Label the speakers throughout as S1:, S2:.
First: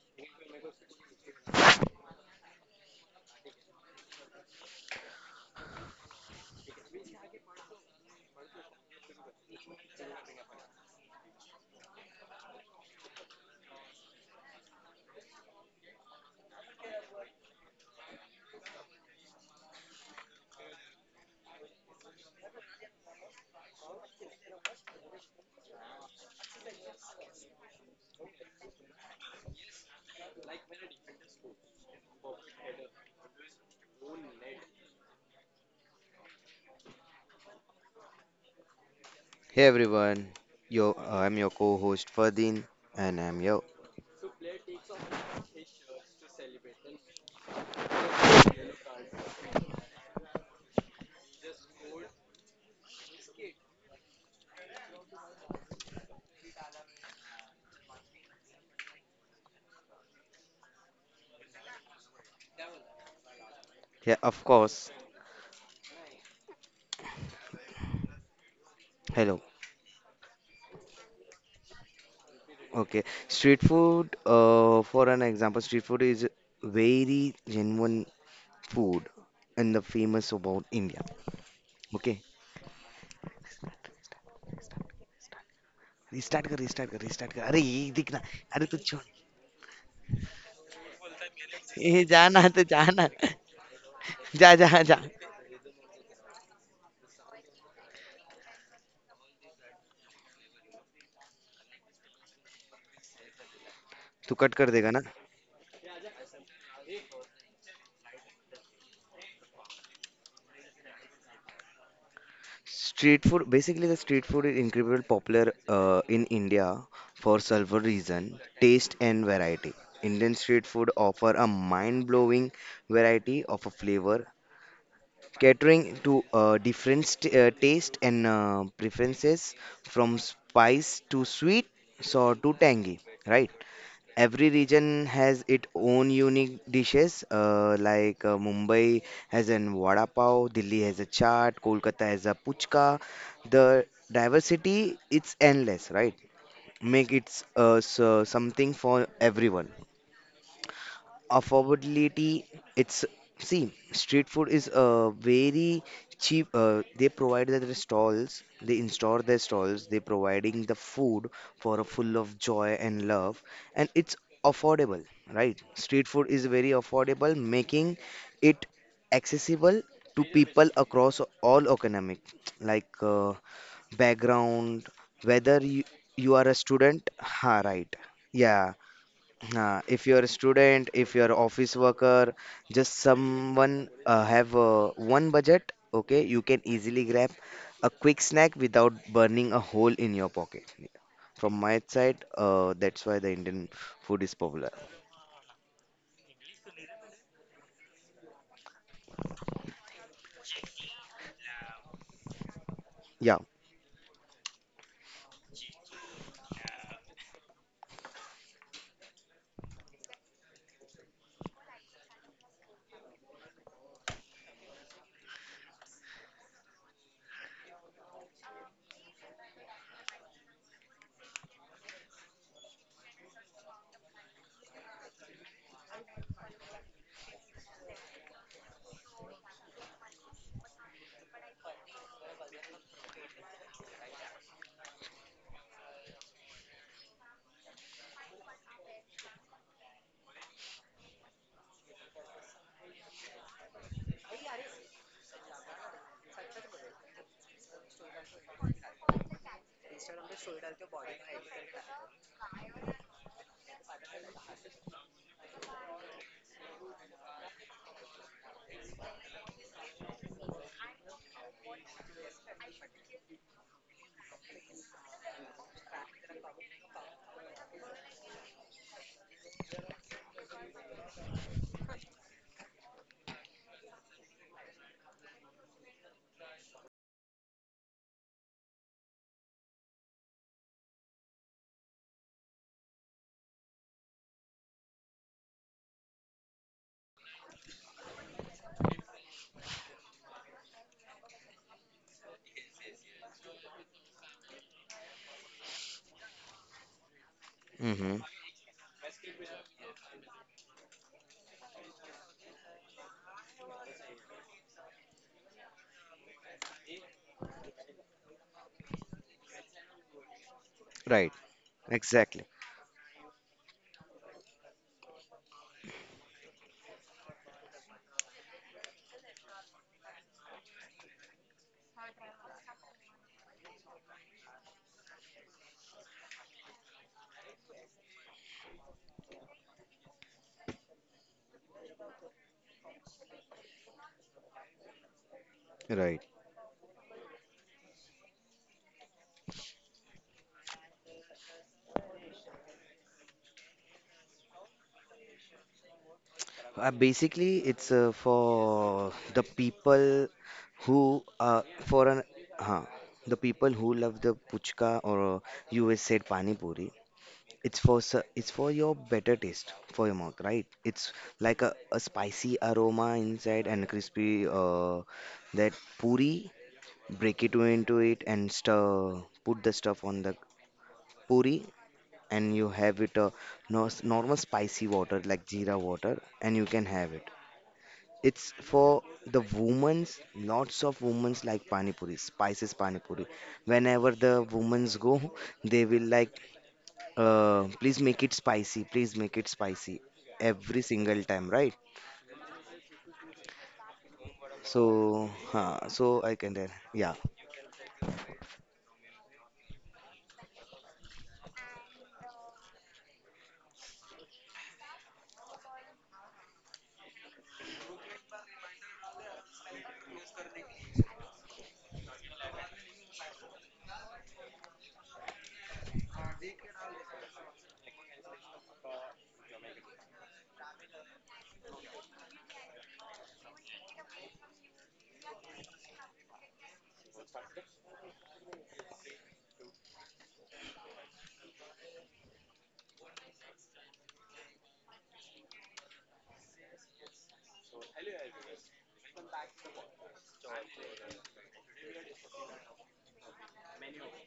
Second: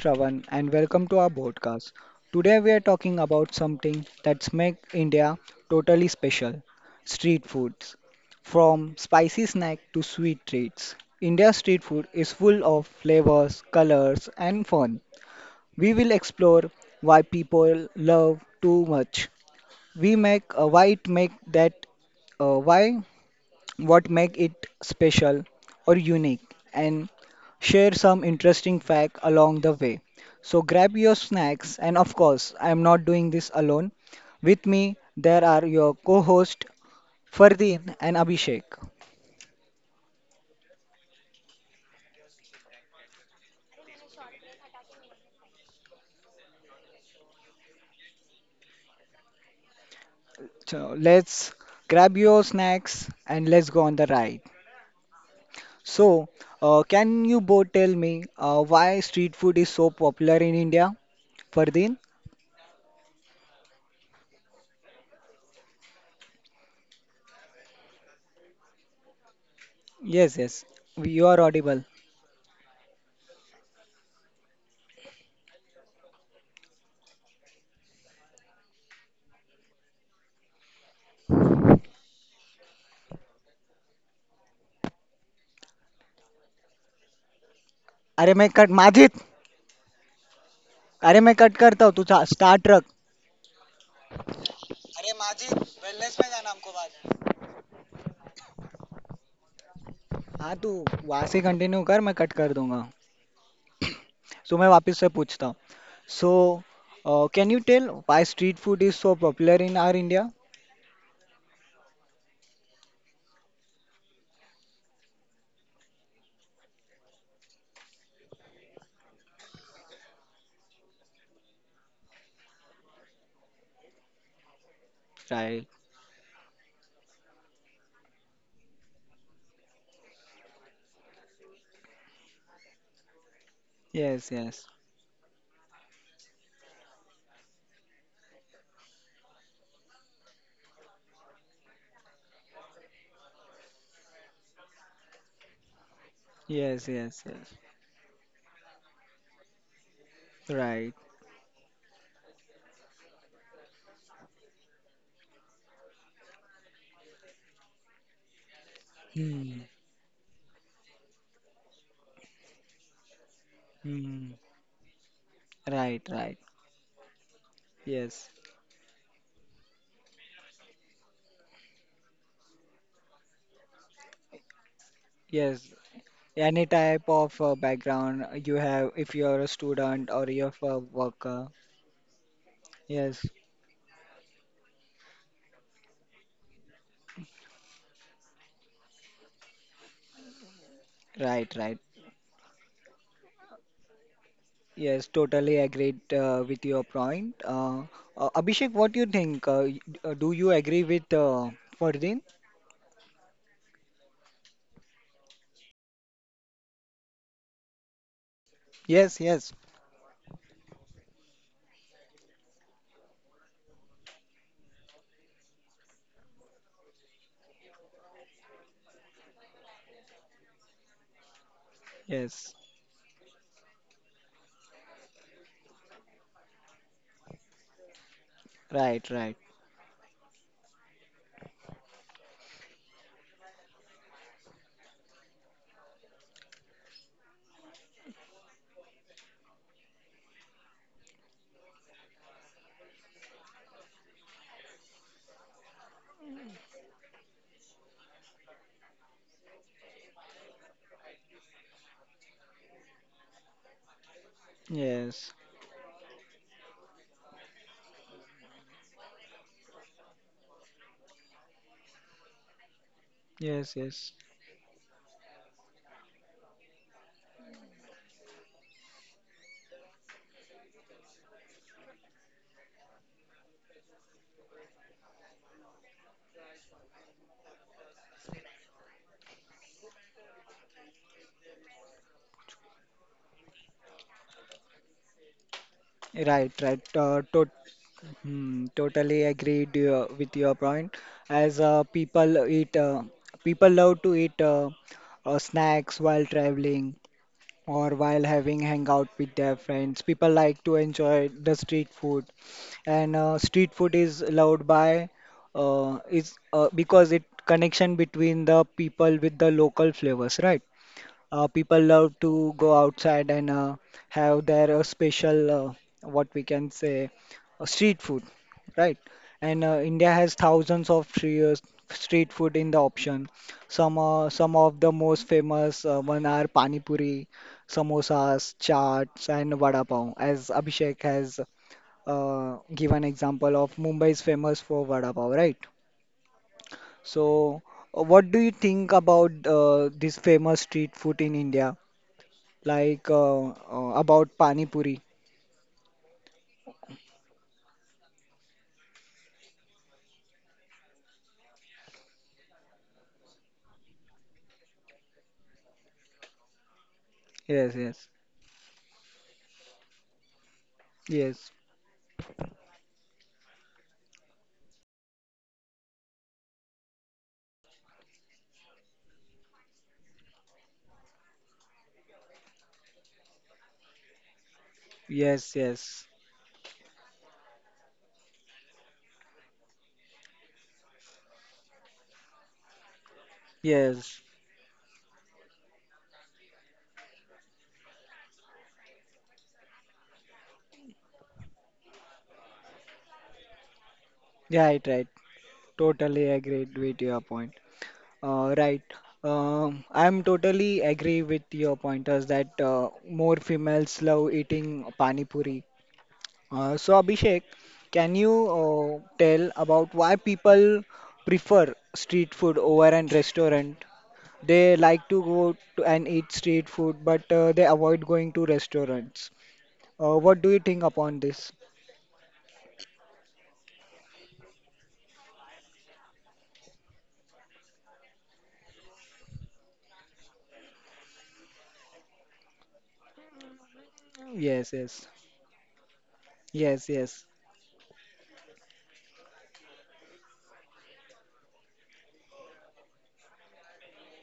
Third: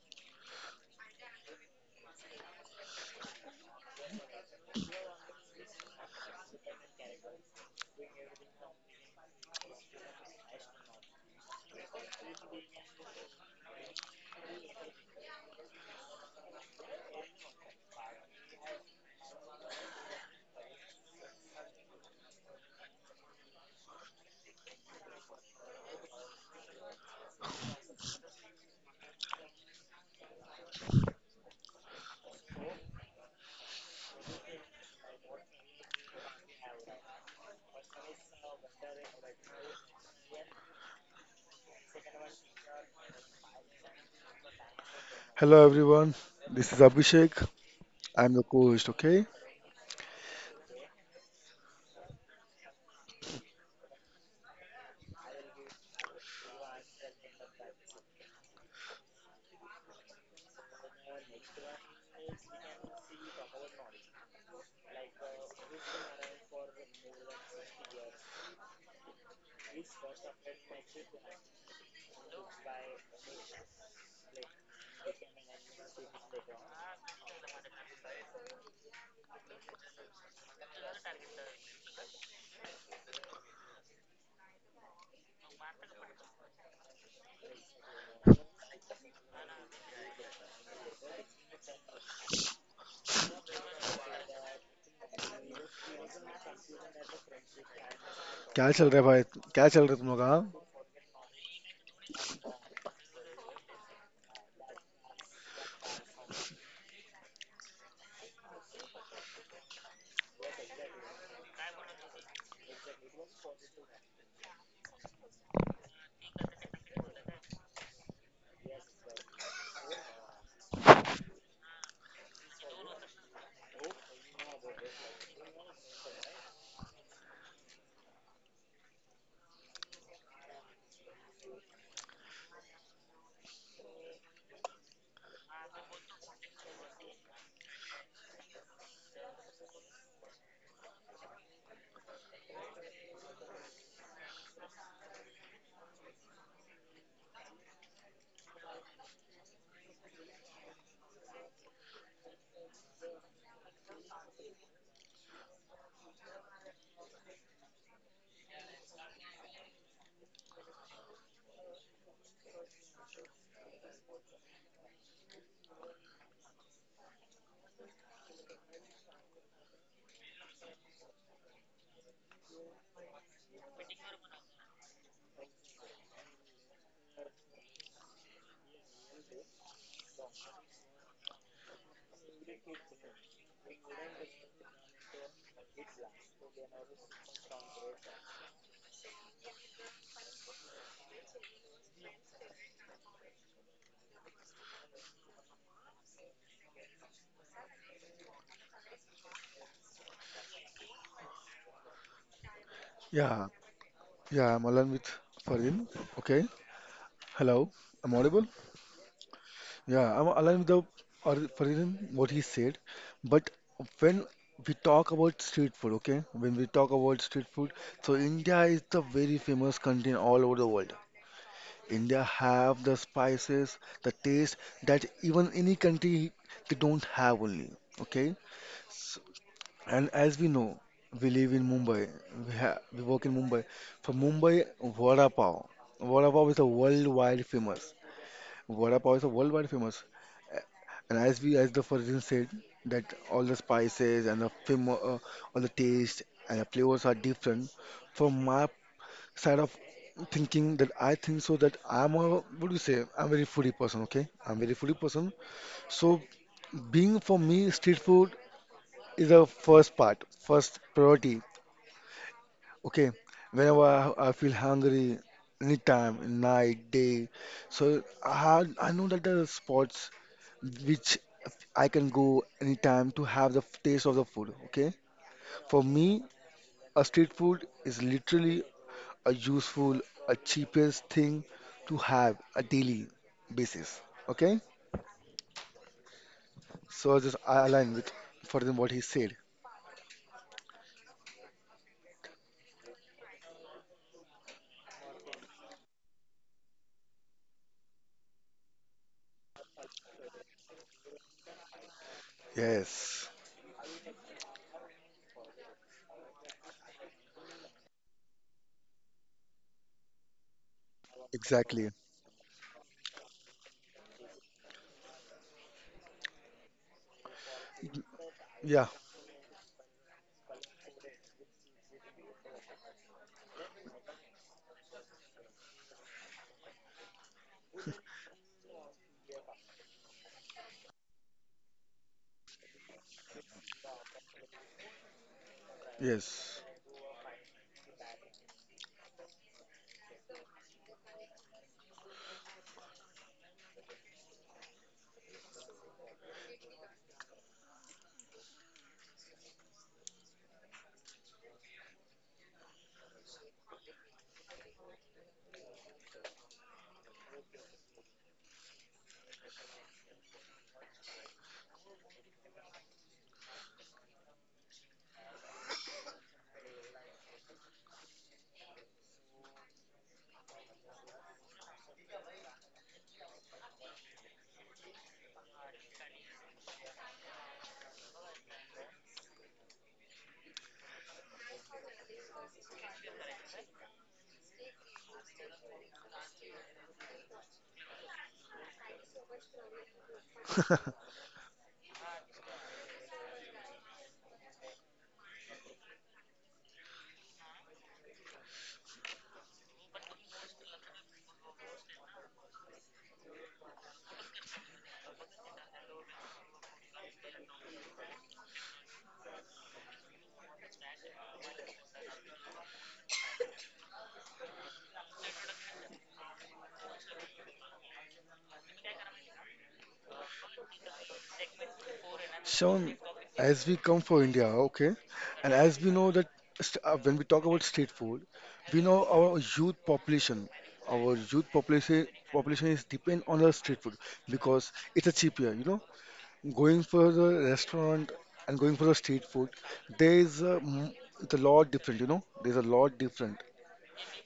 S1: Shravan and welcome to our podcast. Today we are talking about something that's make India totally special, street foods. From spicy snack to sweet treats, India's street food is full of flavors, colors and fun. We will explore why people love too much. We make why it make that why what make it special or unique and share some interesting fact along the way. So grab your snacks and of course I am not doing this alone. With me there are your co-host Fardeen and Abhishek.
S2: Hey everyone, yo, I'm your co-host Ferdin, and I'm your.
S3: Hello everyone, this is Abhishek. I am the host. Okay.
S1: So let's grab your snacks and let's go on the ride. So, can you both tell me why street food is so popular in India? Fardeen?
S2: Yeah, of course. Hello.
S1: Yes, yes. You are audible.
S2: Okay, street food. For an example, street food is very genuine food and the famous about India. Okay, restart कर, restart कर, restart कर. अरे ये दिखना,
S1: अरे मैं
S2: अरे
S1: cut
S2: तू छोड़,
S1: माझीच अरे मैं कट करता हूँ
S2: ये
S1: तू
S2: जाना तो
S1: स्टार्ट रख
S2: जाना, जा जा जा.
S1: अरे माजी वेलनेस में जाना हमको बाद
S3: क्या चल रहा है भाई? क्या चल रहा है तुम लोग?
S1: में।
S3: हाँ.
S1: हाँ तू वहाँ से कंटिन्यू कर मैं कट कर दूंगा
S2: तू कट
S1: सो
S2: कर
S1: मैं
S2: देगा ना?
S1: वापस से पूछता हूँ so can you tell why street food is so popular in our India
S2: Street food, basically the street food is incredibly popular in India for several reason: taste and variety. Indian street food offer a mind-blowing variety of a flavor,
S1: right
S2: catering to different st taste and preferences from spice to sweet, sour to tangy, right?
S1: Yes
S2: Every
S1: yes
S2: region has its own unique dishes. Like Mumbai has an vada pav, Delhi has a chaat, Kolkata has a puchka. The diversity it's endless, right?
S1: Yes
S2: Make
S1: yes
S2: it
S1: yes
S2: so something for everyone,
S1: right
S2: affordability, it's, see street food is very cheap, they provide their stalls, they install their
S1: hmm
S2: stalls, they providing the food for a full of joy and love, and it's
S1: hmm
S2: affordable, right? Street
S1: right
S2: food
S1: right
S2: is very affordable, making
S1: yes
S2: it accessible to people across all economic, like, background, whether
S1: yes
S2: you are a
S1: any
S2: student,
S1: type of
S2: ha, right,
S1: background you
S2: yeah,
S1: have if you are a
S2: if
S1: student
S2: you're a
S1: और you are a
S2: student, if you're
S1: worker
S2: office worker, just
S1: yes
S2: someone have one budget, okay, you can easily grab a quick snack without burning a hole in your pocket. From
S1: right right
S2: my side, that's why the Indian food is popular.
S1: Yes, totally agreed with your point. Abhishek, what do you think? Do you agree with Fardeen?
S2: Yeah.
S3: Yeah, yeah, I am align with Fardeen. Okay. Hello, I am audible.
S1: Yes, yes,
S3: yeah, I am align with Fardeen what he said. But when we talk about street food, okay, when we talk about street food, so India is the very famous country all over the world. India
S1: yes.
S3: have the spices, the taste that even any country they don't have only. Okay.
S1: Right, right.
S3: And as we know, we live in Mumbai. We work in Mumbai. For Mumbai, vada pav. Vada pav is a worldwide famous. Vada pav is a worldwide famous. A- And as we, as the Farzin said, that all the spices and the fam all the taste and the flavors are different. From my side of thinking, that I think so that I'm a, what do you say, I'm a very foodie person. Okay, I'm very foodie person.
S1: Yes,
S3: So, being for me, street food is the first part, first priority. Okay,
S1: yes,
S3: whenever
S1: yes.
S3: I feel hungry, anytime, night, day, so I know that there are spots which I can go anytime to have the taste of the food. Okay, for me, a street food is literally a useful, a cheapest thing to have a daily basis. Okay,
S1: Right, right.
S3: so I just I align with for them what he
S1: Totally
S3: said.
S1: agreed with your point. As uh, people eat, uh, people love to eat snacks while traveling, or
S2: Mm-hmm.
S1: while having hangout with their friends. People like to enjoy the street food, and
S3: Yes,
S1: street food is loved by is because it connection between the people with the local flavors, right?
S2: Right.
S1: People
S3: exactly.
S1: love
S2: Exactly.
S1: to go outside and have their special, what we can say, street food,
S3: Yeah,
S1: right? And India has thousands of free, street food in the option. Some of the most famous one are pani puri, samosas, chaats, and vada pav. As Abhishek has given example of Mumbai is famous for vada pav, right?
S2: Right.
S3: yes.
S1: So, what do you think about this famous street food in India? Like about pani puri.
S2: Basically, it's for the people who for an huh, the people who love the puchka or you always said pani puri.
S1: Yes,
S2: It's for
S1: yes,
S2: s- it's for your better taste for your mouth, right? It's
S1: yes,
S2: like a spicy aroma inside and crispy that puri. Break it into it and stir. Put the stuff on the puri, and you have it a no normal spicy water like
S1: yes,
S2: jeera
S1: yes,
S2: water, and you can have it. It's for the women's. Lots of women's like pani puri, spices pani puri. Whenever
S1: yes.
S2: the women's go, they will like please make it spicy. Please make it spicy every single time, right?
S1: Right, right.
S2: So
S1: Totally
S2: I can
S1: agree
S2: there.
S1: with
S2: Yeah,
S1: your point. Right. I'm totally agree with your pointers that more females love eating pani puri. So Abhishek, can you tell about why people prefer street food over an restaurant? They like to go to and eat street food, but they avoid going to restaurants. What do you think upon this?
S3: Sean, as we come for India, okay, and as we know that when we talk about street food, we know our youth population is depend on the street food because
S1: Yes,
S3: it's
S1: yes,
S3: a cheaper, you know, going
S1: yes,
S3: for
S1: yes,
S3: the restaurant and going for the street food, there is a, m- it's a lot different, you know, there's a lot different.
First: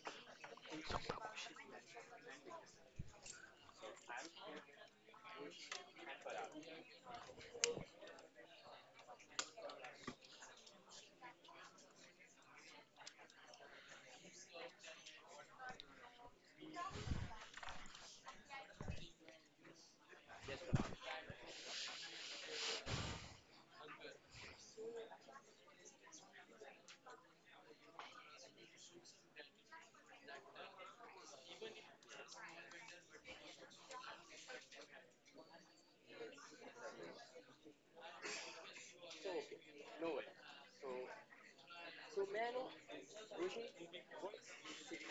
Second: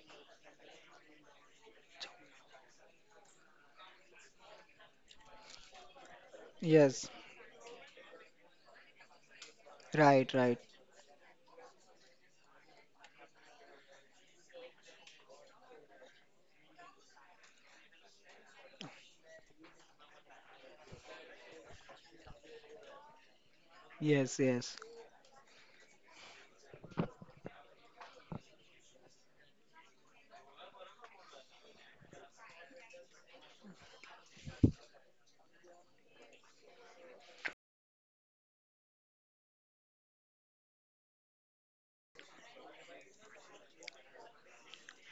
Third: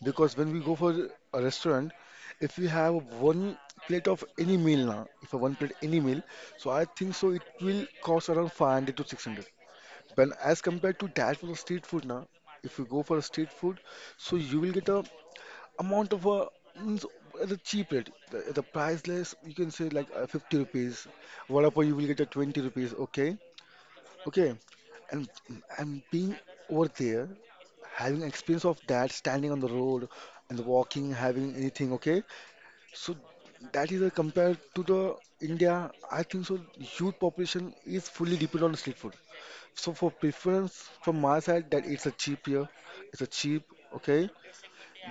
S3: Because when we go for a restaurant, if we have one plate of any meal now, if a one plate any meal, so I
S1: yes.
S3: think so it will cost around 500 to 600.
S1: Right,
S3: When
S1: right.
S3: as compared to that for the street food now, if you go for a street food, so you will get a amount of a means at a cheap rate. The price less, you can say like 50 rupees. What you will get a 20 rupees, okay?
S1: Yes,
S3: Okay.
S1: yes,
S3: And and being over there, having experience of that standing on the road and walking having anything, okay, so that is a compared to the India, I think so youth population is fully dependent on street food. So for preference from my side, that it's a cheap here, it's a cheap. Okay.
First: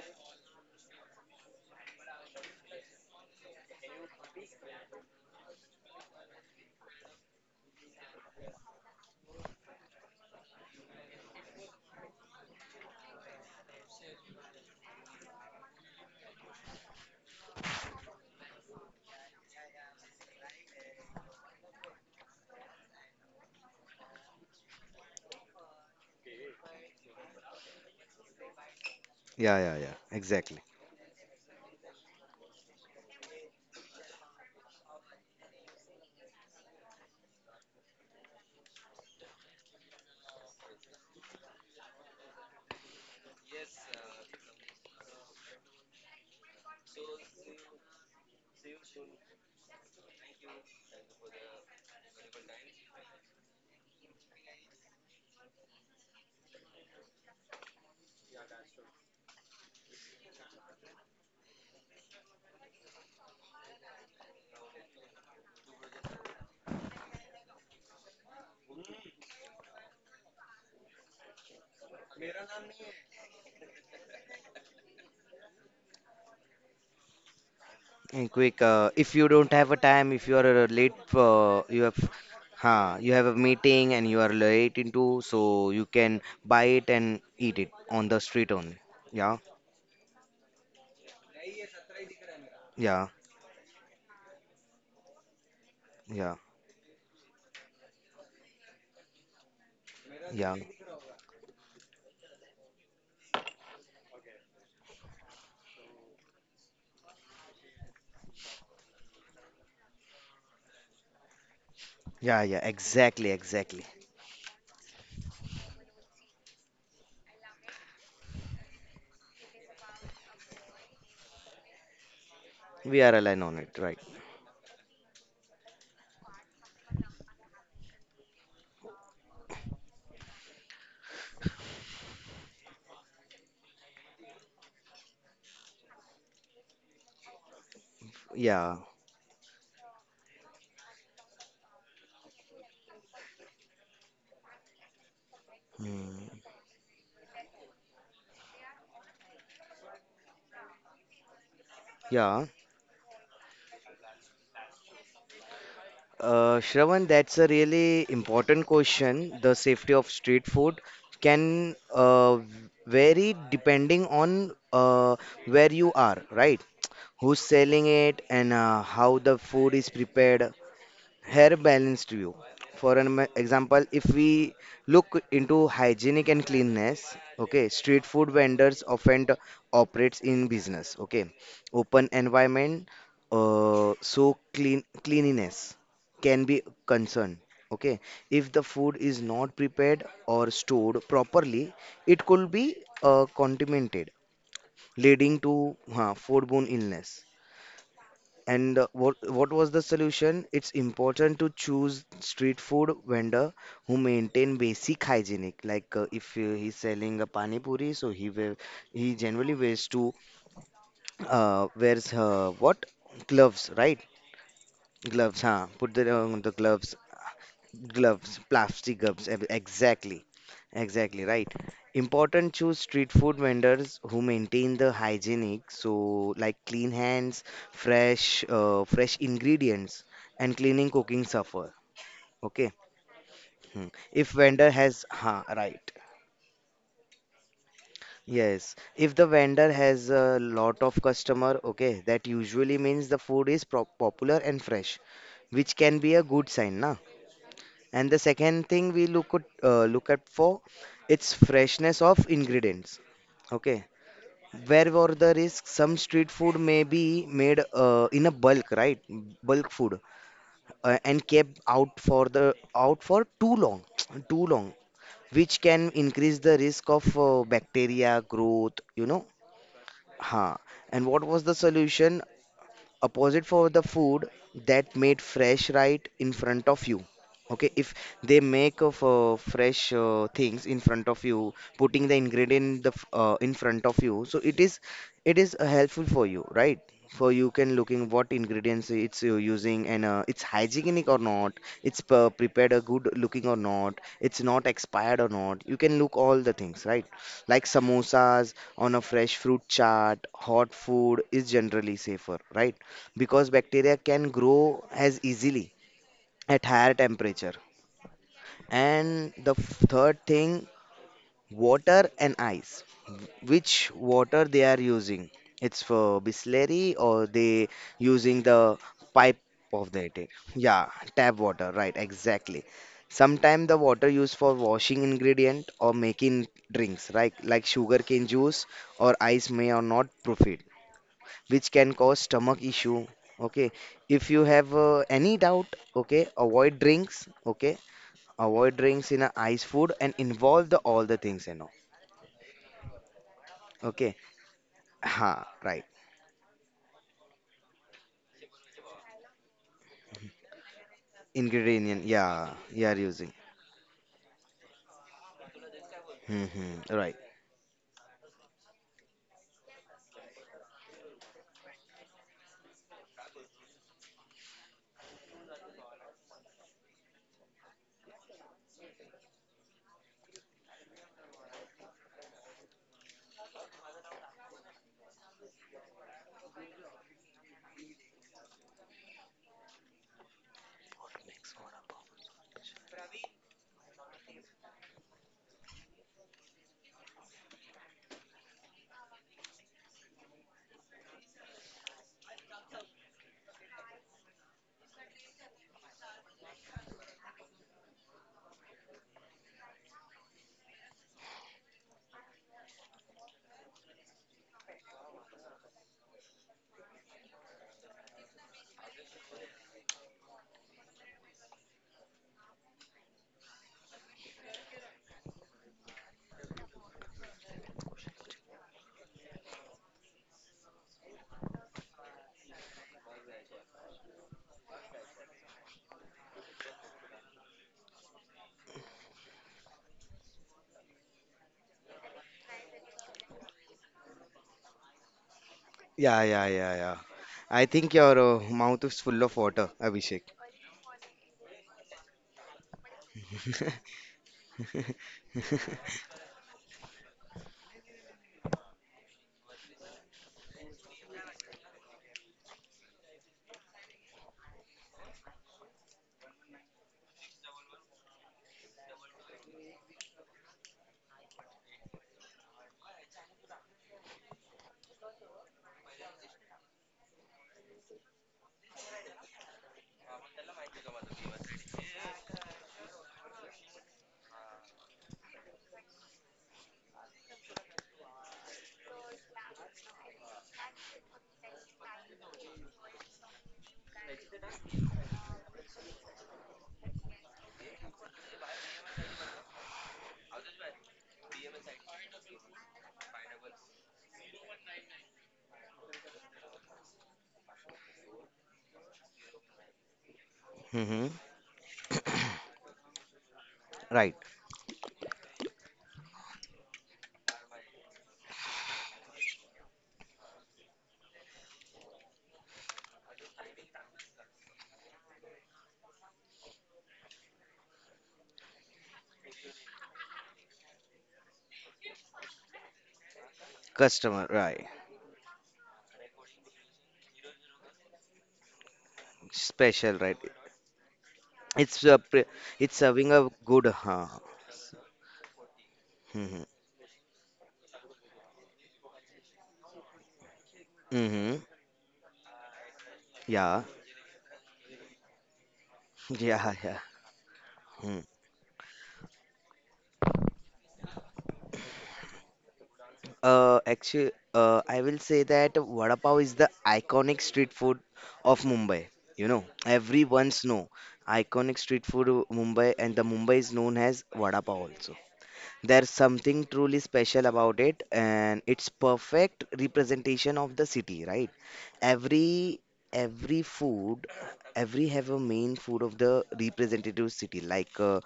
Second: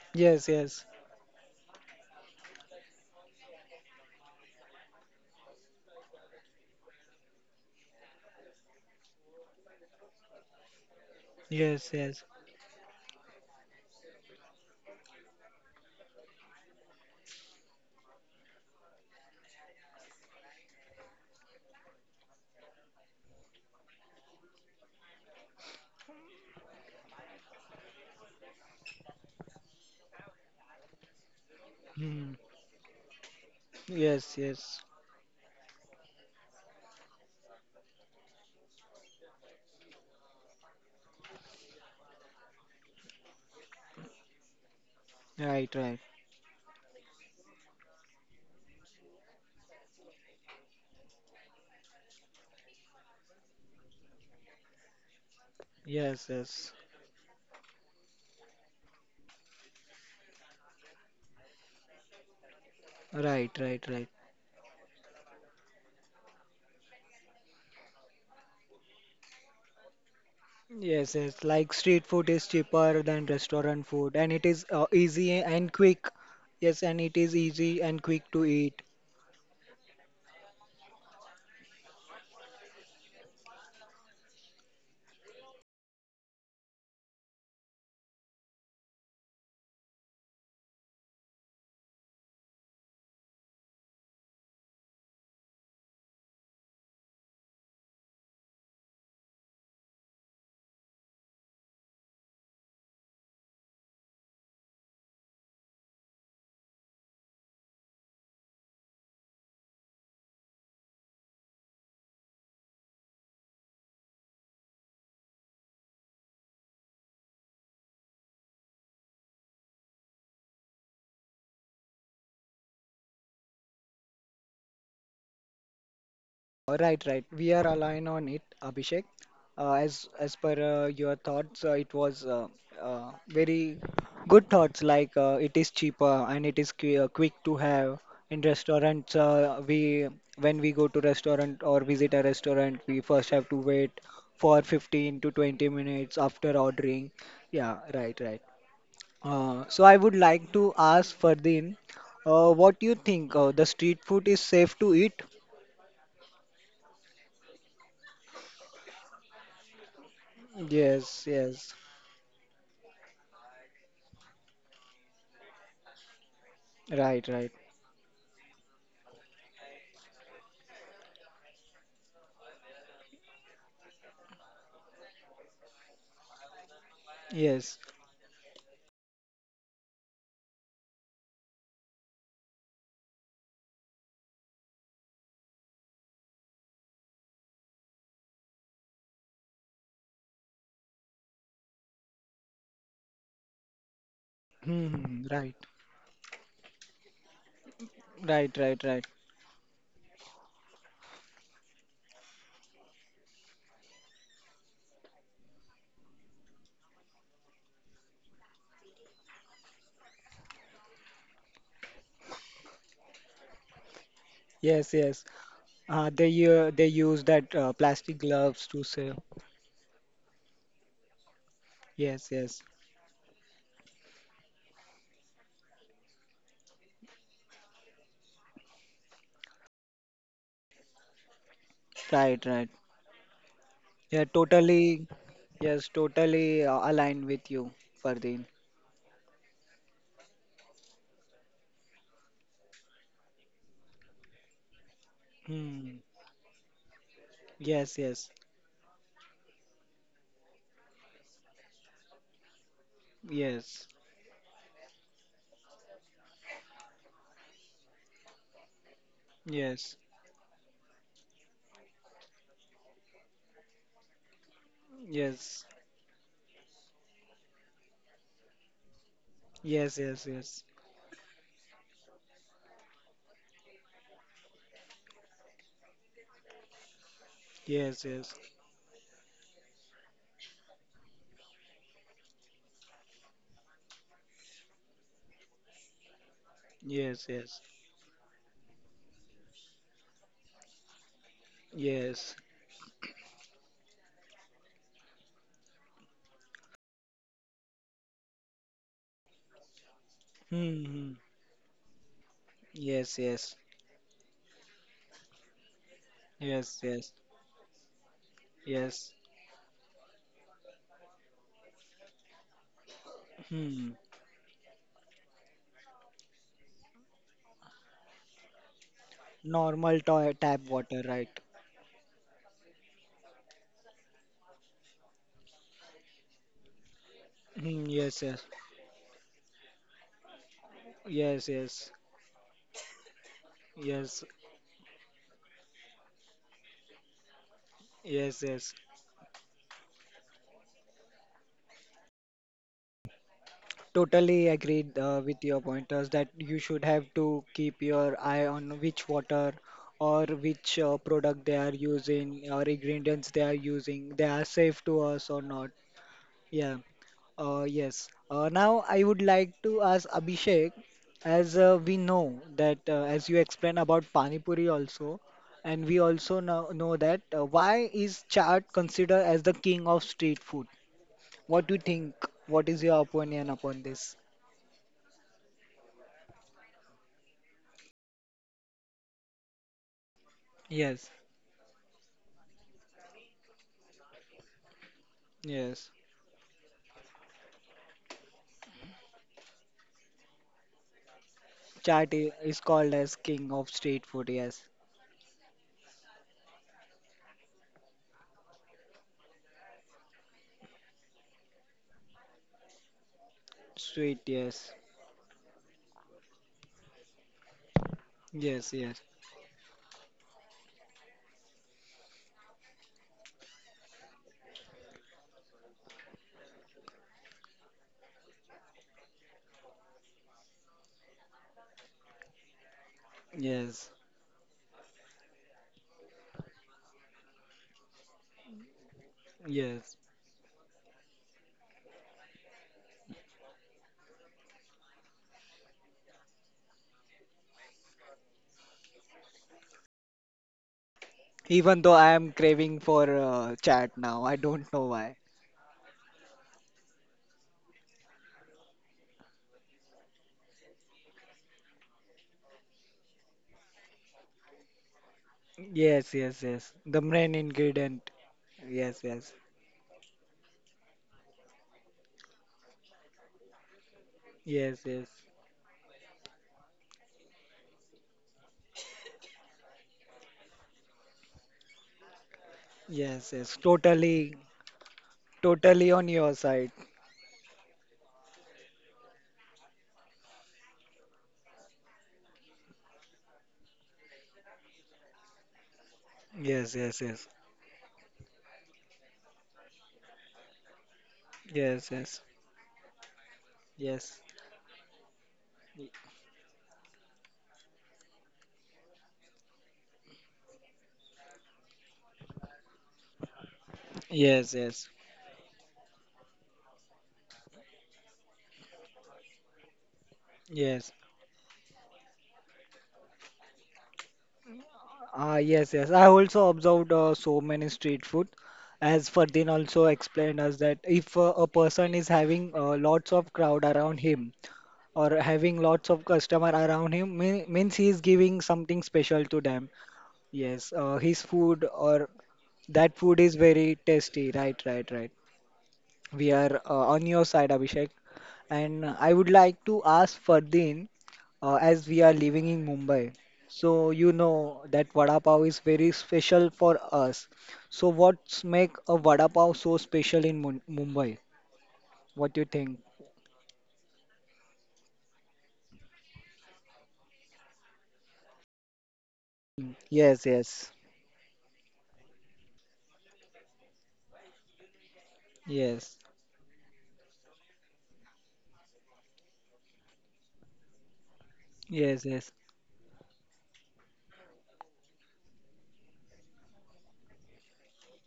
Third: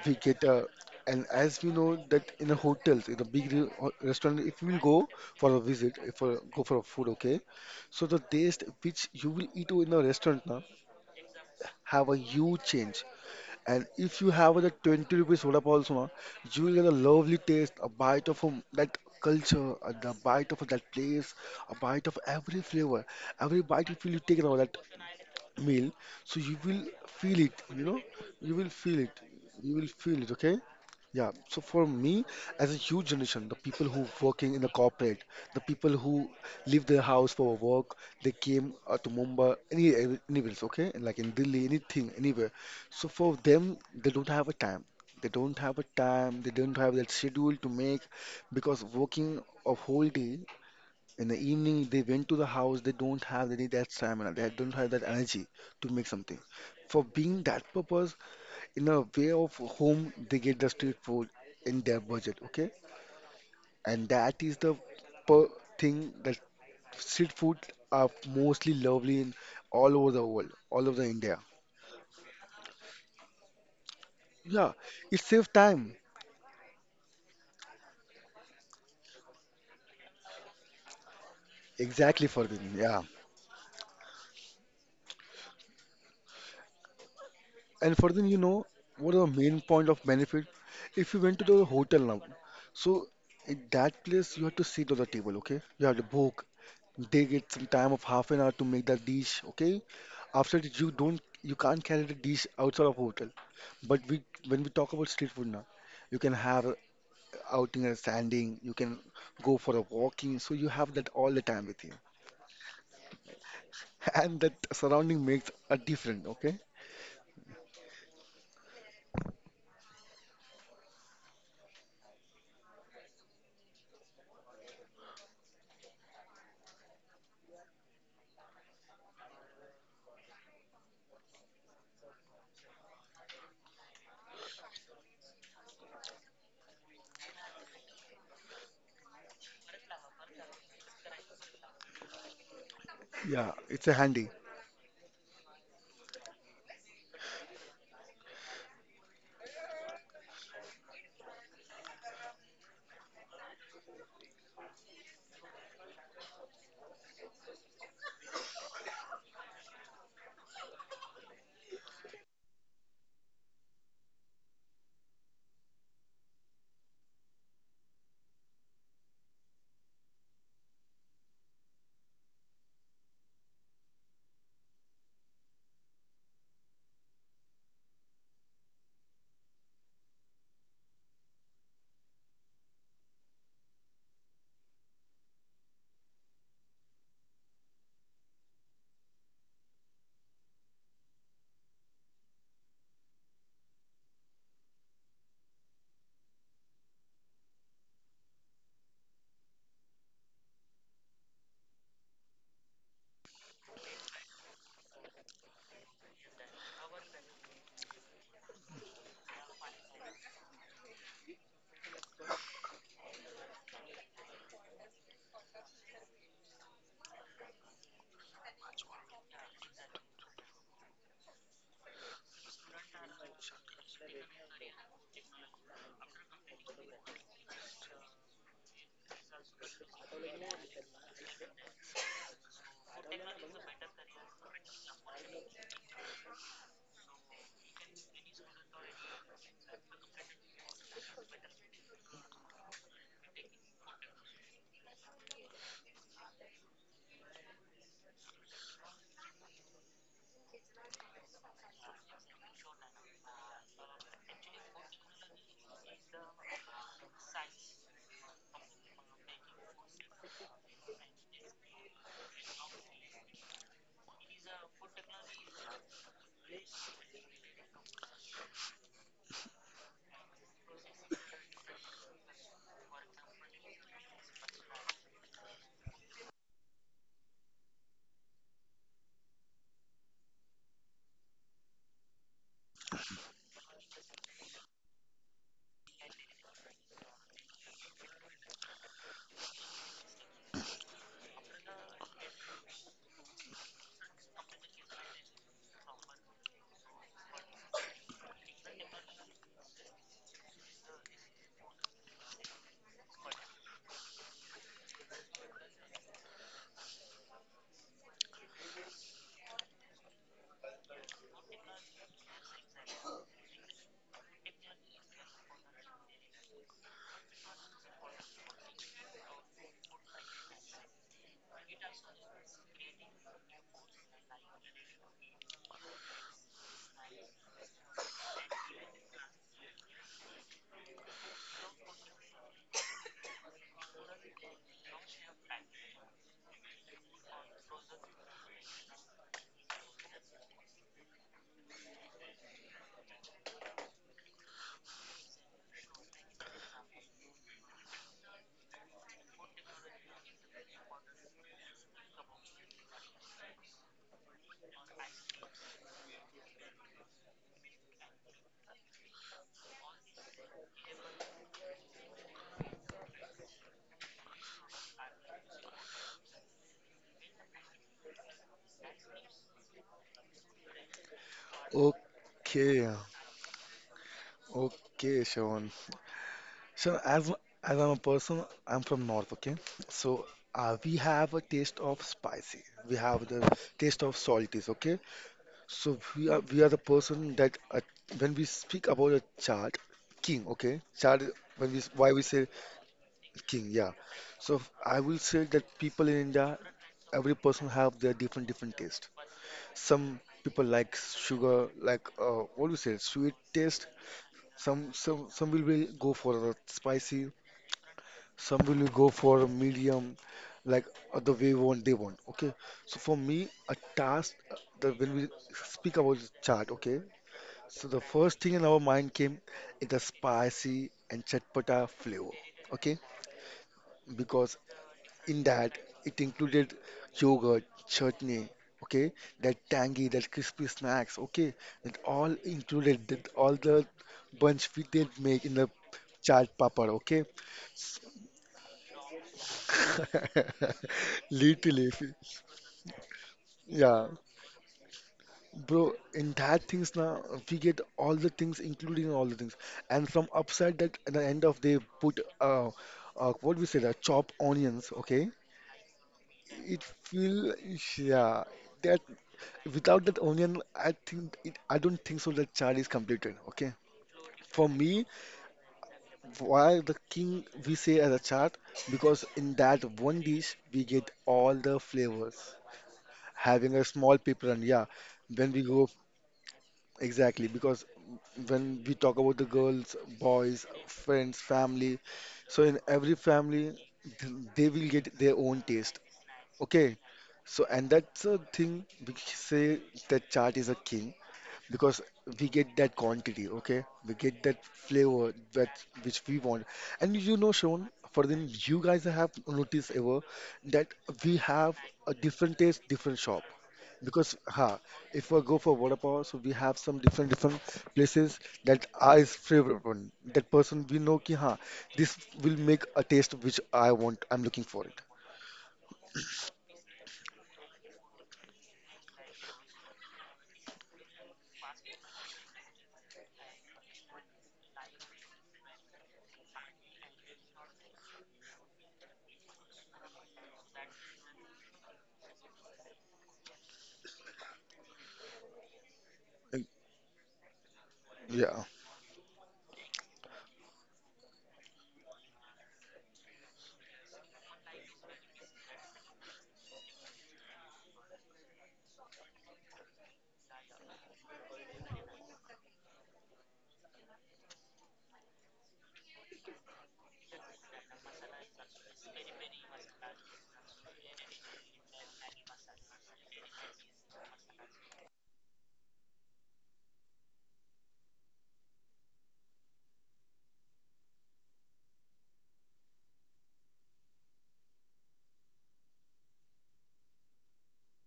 S3: We get
S1: yes,
S3: a,
S1: yes,
S3: and as we know that in the hotels, in the big restaurant, if you will go for a visit, if for go for a food, okay, so the taste which you will eat in a restaurant now
S1: yes,
S3: have a
S1: yes.
S3: huge change. And if you have the 20 rupees soda pop also, na, you will get a lovely taste, a bite of that culture, the bite of that place, a bite of every flavor. Every bite, if you take it, now, that meal, so you will feel it, you know, you will feel it,
S2: yeah,
S3: you
S2: yeah,
S3: will
S2: yeah,
S3: feel it, okay?
S2: exactly.
S3: Yeah, so for me,
S1: Hmm.
S3: as a huge generation, the people who
S1: Yes,
S3: working in the
S1: yes.
S3: corporate, the people who leave their house for work, they came to Mumbai, anywhere, okay? Like in Delhi, anything, anywhere. So for them, they don't have a time. They don't
S1: Right,
S3: have a
S1: right.
S3: time. They don't have that schedule to make because working a whole day in the evening, they went to the house. They don't have any that stamina. They don't have that energy to make
S1: Yes,
S3: something.
S1: yes.
S3: For being that purpose, in a way of home, they get the street food in their budget. Okay,
S1: Right, right, right.
S3: and that is the per thing that street food are mostly lovely in all over the world, all over the
S1: Yes,
S3: India.
S1: yes. Like street food is cheaper than restaurant food, and it is
S3: Yeah, it
S1: easy
S3: saves
S1: and
S3: time
S1: quick. Yes, and it is easy and quick
S2: And
S1: to
S2: quick,
S1: eat.
S2: if you don't have a time, if you are late, you have,
S3: exactly for them.
S2: huh,
S3: Yeah.
S2: you have a meeting and you are late into, so you can buy it and eat it
S3: And
S2: on the
S3: further, you
S2: street
S3: know
S2: only.
S3: what are
S2: Yeah,
S3: the main point of benefit? If you went to the hotel now,
S2: yeah,
S3: so in that place you have to sit on the table, okay? You have to
S2: yeah,
S3: book. They get some time of half an hour to make that dish, okay?
S2: yeah,
S3: After that, you can't carry the dish outside of hotel. But we, when we talk about street food now, you can have a outing and standing. You can go for a walking. So you have that all the time with you,
S2: yeah, yeah, exactly, exactly.
S3: and that surrounding makes a difference, okay?
S2: We are aligned on it, right?
S1: Right, right. We are aligned on it, Abhishek. As per your thoughts, it was very good thoughts. Like it is cheaper and it is quick to have in
S2: Yeah,
S1: restaurants. We When we go to restaurant or visit a restaurant, we first have
S3: Yeah,
S1: to
S3: it's a
S1: wait
S3: handy.
S1: for 15 to 20 minutes
S2: hmm,
S1: after ordering. Yeah, right, right. So I would like to ask Fardeen,
S2: yeah.
S1: what do you think? The street food is safe to eat?
S2: Shravan, that's a really important question. The safety of street food
S1: Yes, yes.
S2: can vary depending on where you are, right?
S1: Right,
S2: Who's
S1: right.
S2: selling it and how the food is prepared, hair balanced view. For an example, if we look into hygienic and cleanness, okay,
S1: Yes.
S2: street food vendors often operates in business, okay, open environment, so cleanliness can be concern. Okay, if the food is not prepared or stored properly, it could be contaminated,
S1: Hmm.
S2: leading
S1: Right.
S2: to foodborne illness.
S1: Right. Right.
S2: And
S1: Right.
S2: what was the solution? It's important to choose street food vendor who maintain basic hygienic. Like if he's selling a pani puri, so he generally wears what gloves, right?
S1: Yes. Yes.
S2: Gloves, huh? Put
S1: Uh,
S2: the,
S1: they
S2: um, the
S1: uh, they
S2: gloves,
S1: use that plastic
S2: gloves,
S1: gloves to
S2: plastic
S1: sell.
S2: gloves. Exactly, exactly right.
S1: Yes.
S2: Important
S1: Yes.
S2: choose street food vendors who maintain the hygienic, so like clean hands, fresh ingredients, and cleaning cooking suffer.
S1: Right. Right.
S2: Okay. Hmm.
S1: Yeah.
S2: If vendor has,
S1: Totally. Yes.
S2: right.
S1: Totally aligned with you, Fardeen.
S2: Yes, if the vendor has a lot of customer, okay, that usually means the food is pro popular and fresh, which can
S1: Hmm.
S2: be a good sign, na?
S1: Yes.
S2: And the
S1: Yes.
S2: second thing we look at for its freshness of ingredients. Okay,
S1: Yes.
S2: where were the risks? Some street food may be made in a bulk, right? Bulk
S1: Yes.
S2: food, and kept out for the out for too long, too long, which
S1: Yes.
S2: can increase the risk of bacteria growth. You know,
S1: Yes. Yes.
S2: huh?
S1: Yes.
S2: And what was the solution? Opposite for the food that made fresh right in front of you. Okay, if
S1: Yes.
S2: they make of fresh things in front of you, putting the ingredient, in front of you, so it is helpful for you, right?
S1: Yes. Yes.
S2: For you
S1: Yes.
S2: can looking what ingredients it's using and it's hygienic or not, it's
S1: Yes.
S2: prepared a good looking or not, it's not expired or not, you can look all the things, right? Like samosas on a fresh fruit chart, hot
S1: Hmm. Hmm.
S2: food is generally safer, right?
S1: Yes.
S2: Because
S1: Yes.
S2: bacteria can grow as easily at
S1: Yes.
S2: higher
S1: Yes.
S2: temperature.
S1: Yes.
S2: And the third thing, water and ice. Which
S1: Hmm.
S2: water they are using? It's for Bisleri or they using the pipe of
S1: Normal
S2: the it.
S1: tap
S2: Yeah,
S1: water,
S2: tap
S1: right?
S2: water, right, exactly. Sometimes the water used for washing ingredient or making drinks, right, like
S1: Hmm, yes,
S2: sugarcane
S1: yes,
S2: juice or ice may or not profit,
S1: yes,
S2: which can
S1: yes,
S2: cause stomach issue. Okay,
S1: yes,
S2: if you have any doubt, okay, avoid drinks, okay,
S1: yes, yes.
S2: avoid drinks in a ice food and involve the all the things, you know, okay,
S1: Totally agreed
S2: ha,
S1: with your
S2: right,
S1: pointers that you should have to keep your eye on which water or which product they are
S2: ingredient,
S1: using
S2: yeah,
S1: or
S2: you are
S1: ingredients
S2: using.
S1: they are using. They are safe to us or not.
S2: Hmm,
S1: Yeah.
S2: hmm, right,
S1: Yes. Now I would like to ask Abhishek, as we know that as you explain about Pani Puri also, and we also know that why is chaat considered as the king of street food? What do you think? What is
S3: Okay.
S1: your opinion upon this?
S3: Okay, Sean. So, as I'm a person, I'm from North, okay? So, we
S1: Yes,
S3: have a taste of spicy. We have the taste of salties, okay?
S1: yes.
S3: So we are the person that, when we speak about a chart king, okay? Chart, when we,
S1: Chaat
S3: why we
S1: i-
S3: say
S1: is called as king
S3: king,
S1: of
S3: yeah.
S1: street food. Yes,
S3: So I will say that people in India, every person have their different different taste. Some people like sugar, like, what do you say, sweet taste.
S1: street. Yes,
S3: Some will go for the spicy, some
S1: yes,
S3: will
S1: yes,
S3: go for a medium, like, the way want they want. Okay. So for me, a task, that when we speak about the chart, okay. So the first thing in our mind came is the spicy and chatpata flavor. Okay.
S1: yes,
S3: Because in that it included yogurt, chutney, okay, that
S1: yes.
S3: tangy, that crispy snacks, okay, that all included, that all the bunch we did make in the
S2: yeah, yeah,
S3: chaat
S2: yeah,
S3: papad,
S2: yeah.
S3: okay.
S2: I think your mouth is full of water, Abhishek.
S1: Even
S3: Literally,
S1: though
S3: if
S1: I
S3: you,
S1: am craving for chaat
S3: yeah,
S1: now, I don't know why.
S3: bro. In that things now, we get all the things, including all the things, and from upside that at the end of they put, what we say, that chopped onions, okay.
S1: Yes, yes, yes.
S3: It
S1: The main
S3: feel,
S1: ingredient.
S3: yeah. That,
S1: Yes, yes.
S3: without that onion, I think it, I don't think so that chart is completed. Okay. For
S1: Yes,
S3: me,
S1: yes.
S3: why the king we say as a chart? Because in that one dish we get all the flavors.
S1: Yes, yes.
S3: Having a small
S1: Totally,
S3: pepper, yeah, when we go,
S1: totally on your side.
S3: exactly, because when we talk about the girls, boys, friends, family, so in every family, they will get their own taste.
S1: Yes,
S3: Okay.
S1: yes, yes.
S3: So, and that's a thing we say that chart is a king
S1: Yes,
S3: because
S1: yes.
S3: we get that quantity, okay? We
S1: Yes.
S3: get that flavor that which we want. And you know, Sean, for them, you guys have noticed ever that
S2: Hmm,
S3: we have a different taste, different shop.
S2: right,
S3: Because
S1: Yes,
S3: ha,
S1: yes,
S3: if we go for water power, so we have some different different places that are is favorite one. That person
S1: yes.
S3: we know, ki ha, this will make a taste which I want, I'm looking for it.
S1: Ah, yes, yes. I also observed so many street food. As Ferdinand also explained us that if a person is having lots of crowd around
S2: customer,
S1: him
S2: right,
S1: or having lots of customer around him, means he is giving something special to them.
S2: special, right,
S1: Yes, his food
S2: it's uh,
S1: or
S2: pre- it's
S1: that
S2: serving
S1: food
S2: a
S1: is
S2: good,
S1: very
S2: huh,
S1: tasty. Right, right, right. We
S2: hmm,
S1: are
S3: Like,
S1: on your side, Abhishek.
S3: yeah,
S1: And I would like to ask Fardeen,
S2: hmm, hmm,
S1: as we are living in Mumbai,
S2: yeah,
S1: so you know that vada pav is very special
S2: yeah, yeah.
S1: for us. So
S2: Hmm.
S1: what's make a vada pav so special in Mun Mumbai? What do you think?
S2: Actually, I will say that vada pav is the iconic street food of Mumbai. You know,
S1: Yes,
S2: everyone's know
S1: yes,
S2: iconic street food of Mumbai, and the Mumbai is known as vada pav also. There's
S1: yes,
S2: something truly special about it, and it's perfect representation of the city, right?
S1: yes, yes,
S2: Every every food, every have a main food of the representative city, like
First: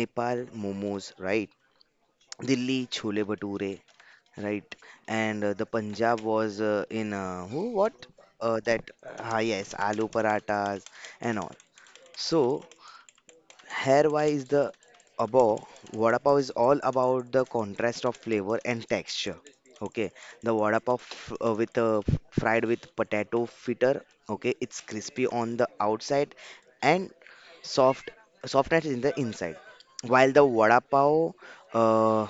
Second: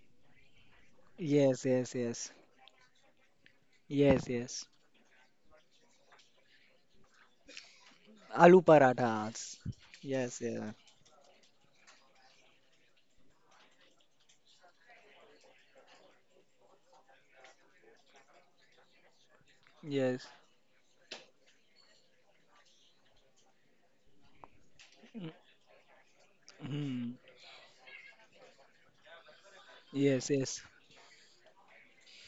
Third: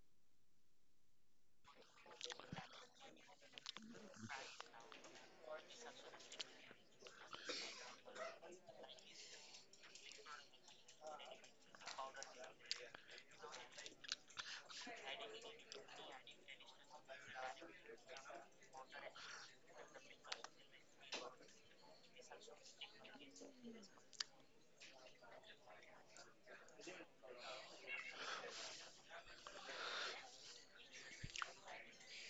S2: Nepal momos, right?
S1: yes, yes, yes,
S2: Delhi chole bhature.
S1: yes, yes.
S2: Right. And the Punjab was in who what
S1: Aloo
S2: that,
S1: parathas.
S2: yes, aloo
S1: Yes, yeah,
S2: parathas and all. So here why is the above vada pav is all about the contrast of flavor and texture. Okay,
S1: yes.
S2: the vada pav with fried with potato fritter. Okay, it's crispy
S1: Mm,
S2: on the outside and
S1: mm.
S2: soft softness in the inside,
S1: Yes,
S2: while the
S1: yes.
S2: vada pav uh,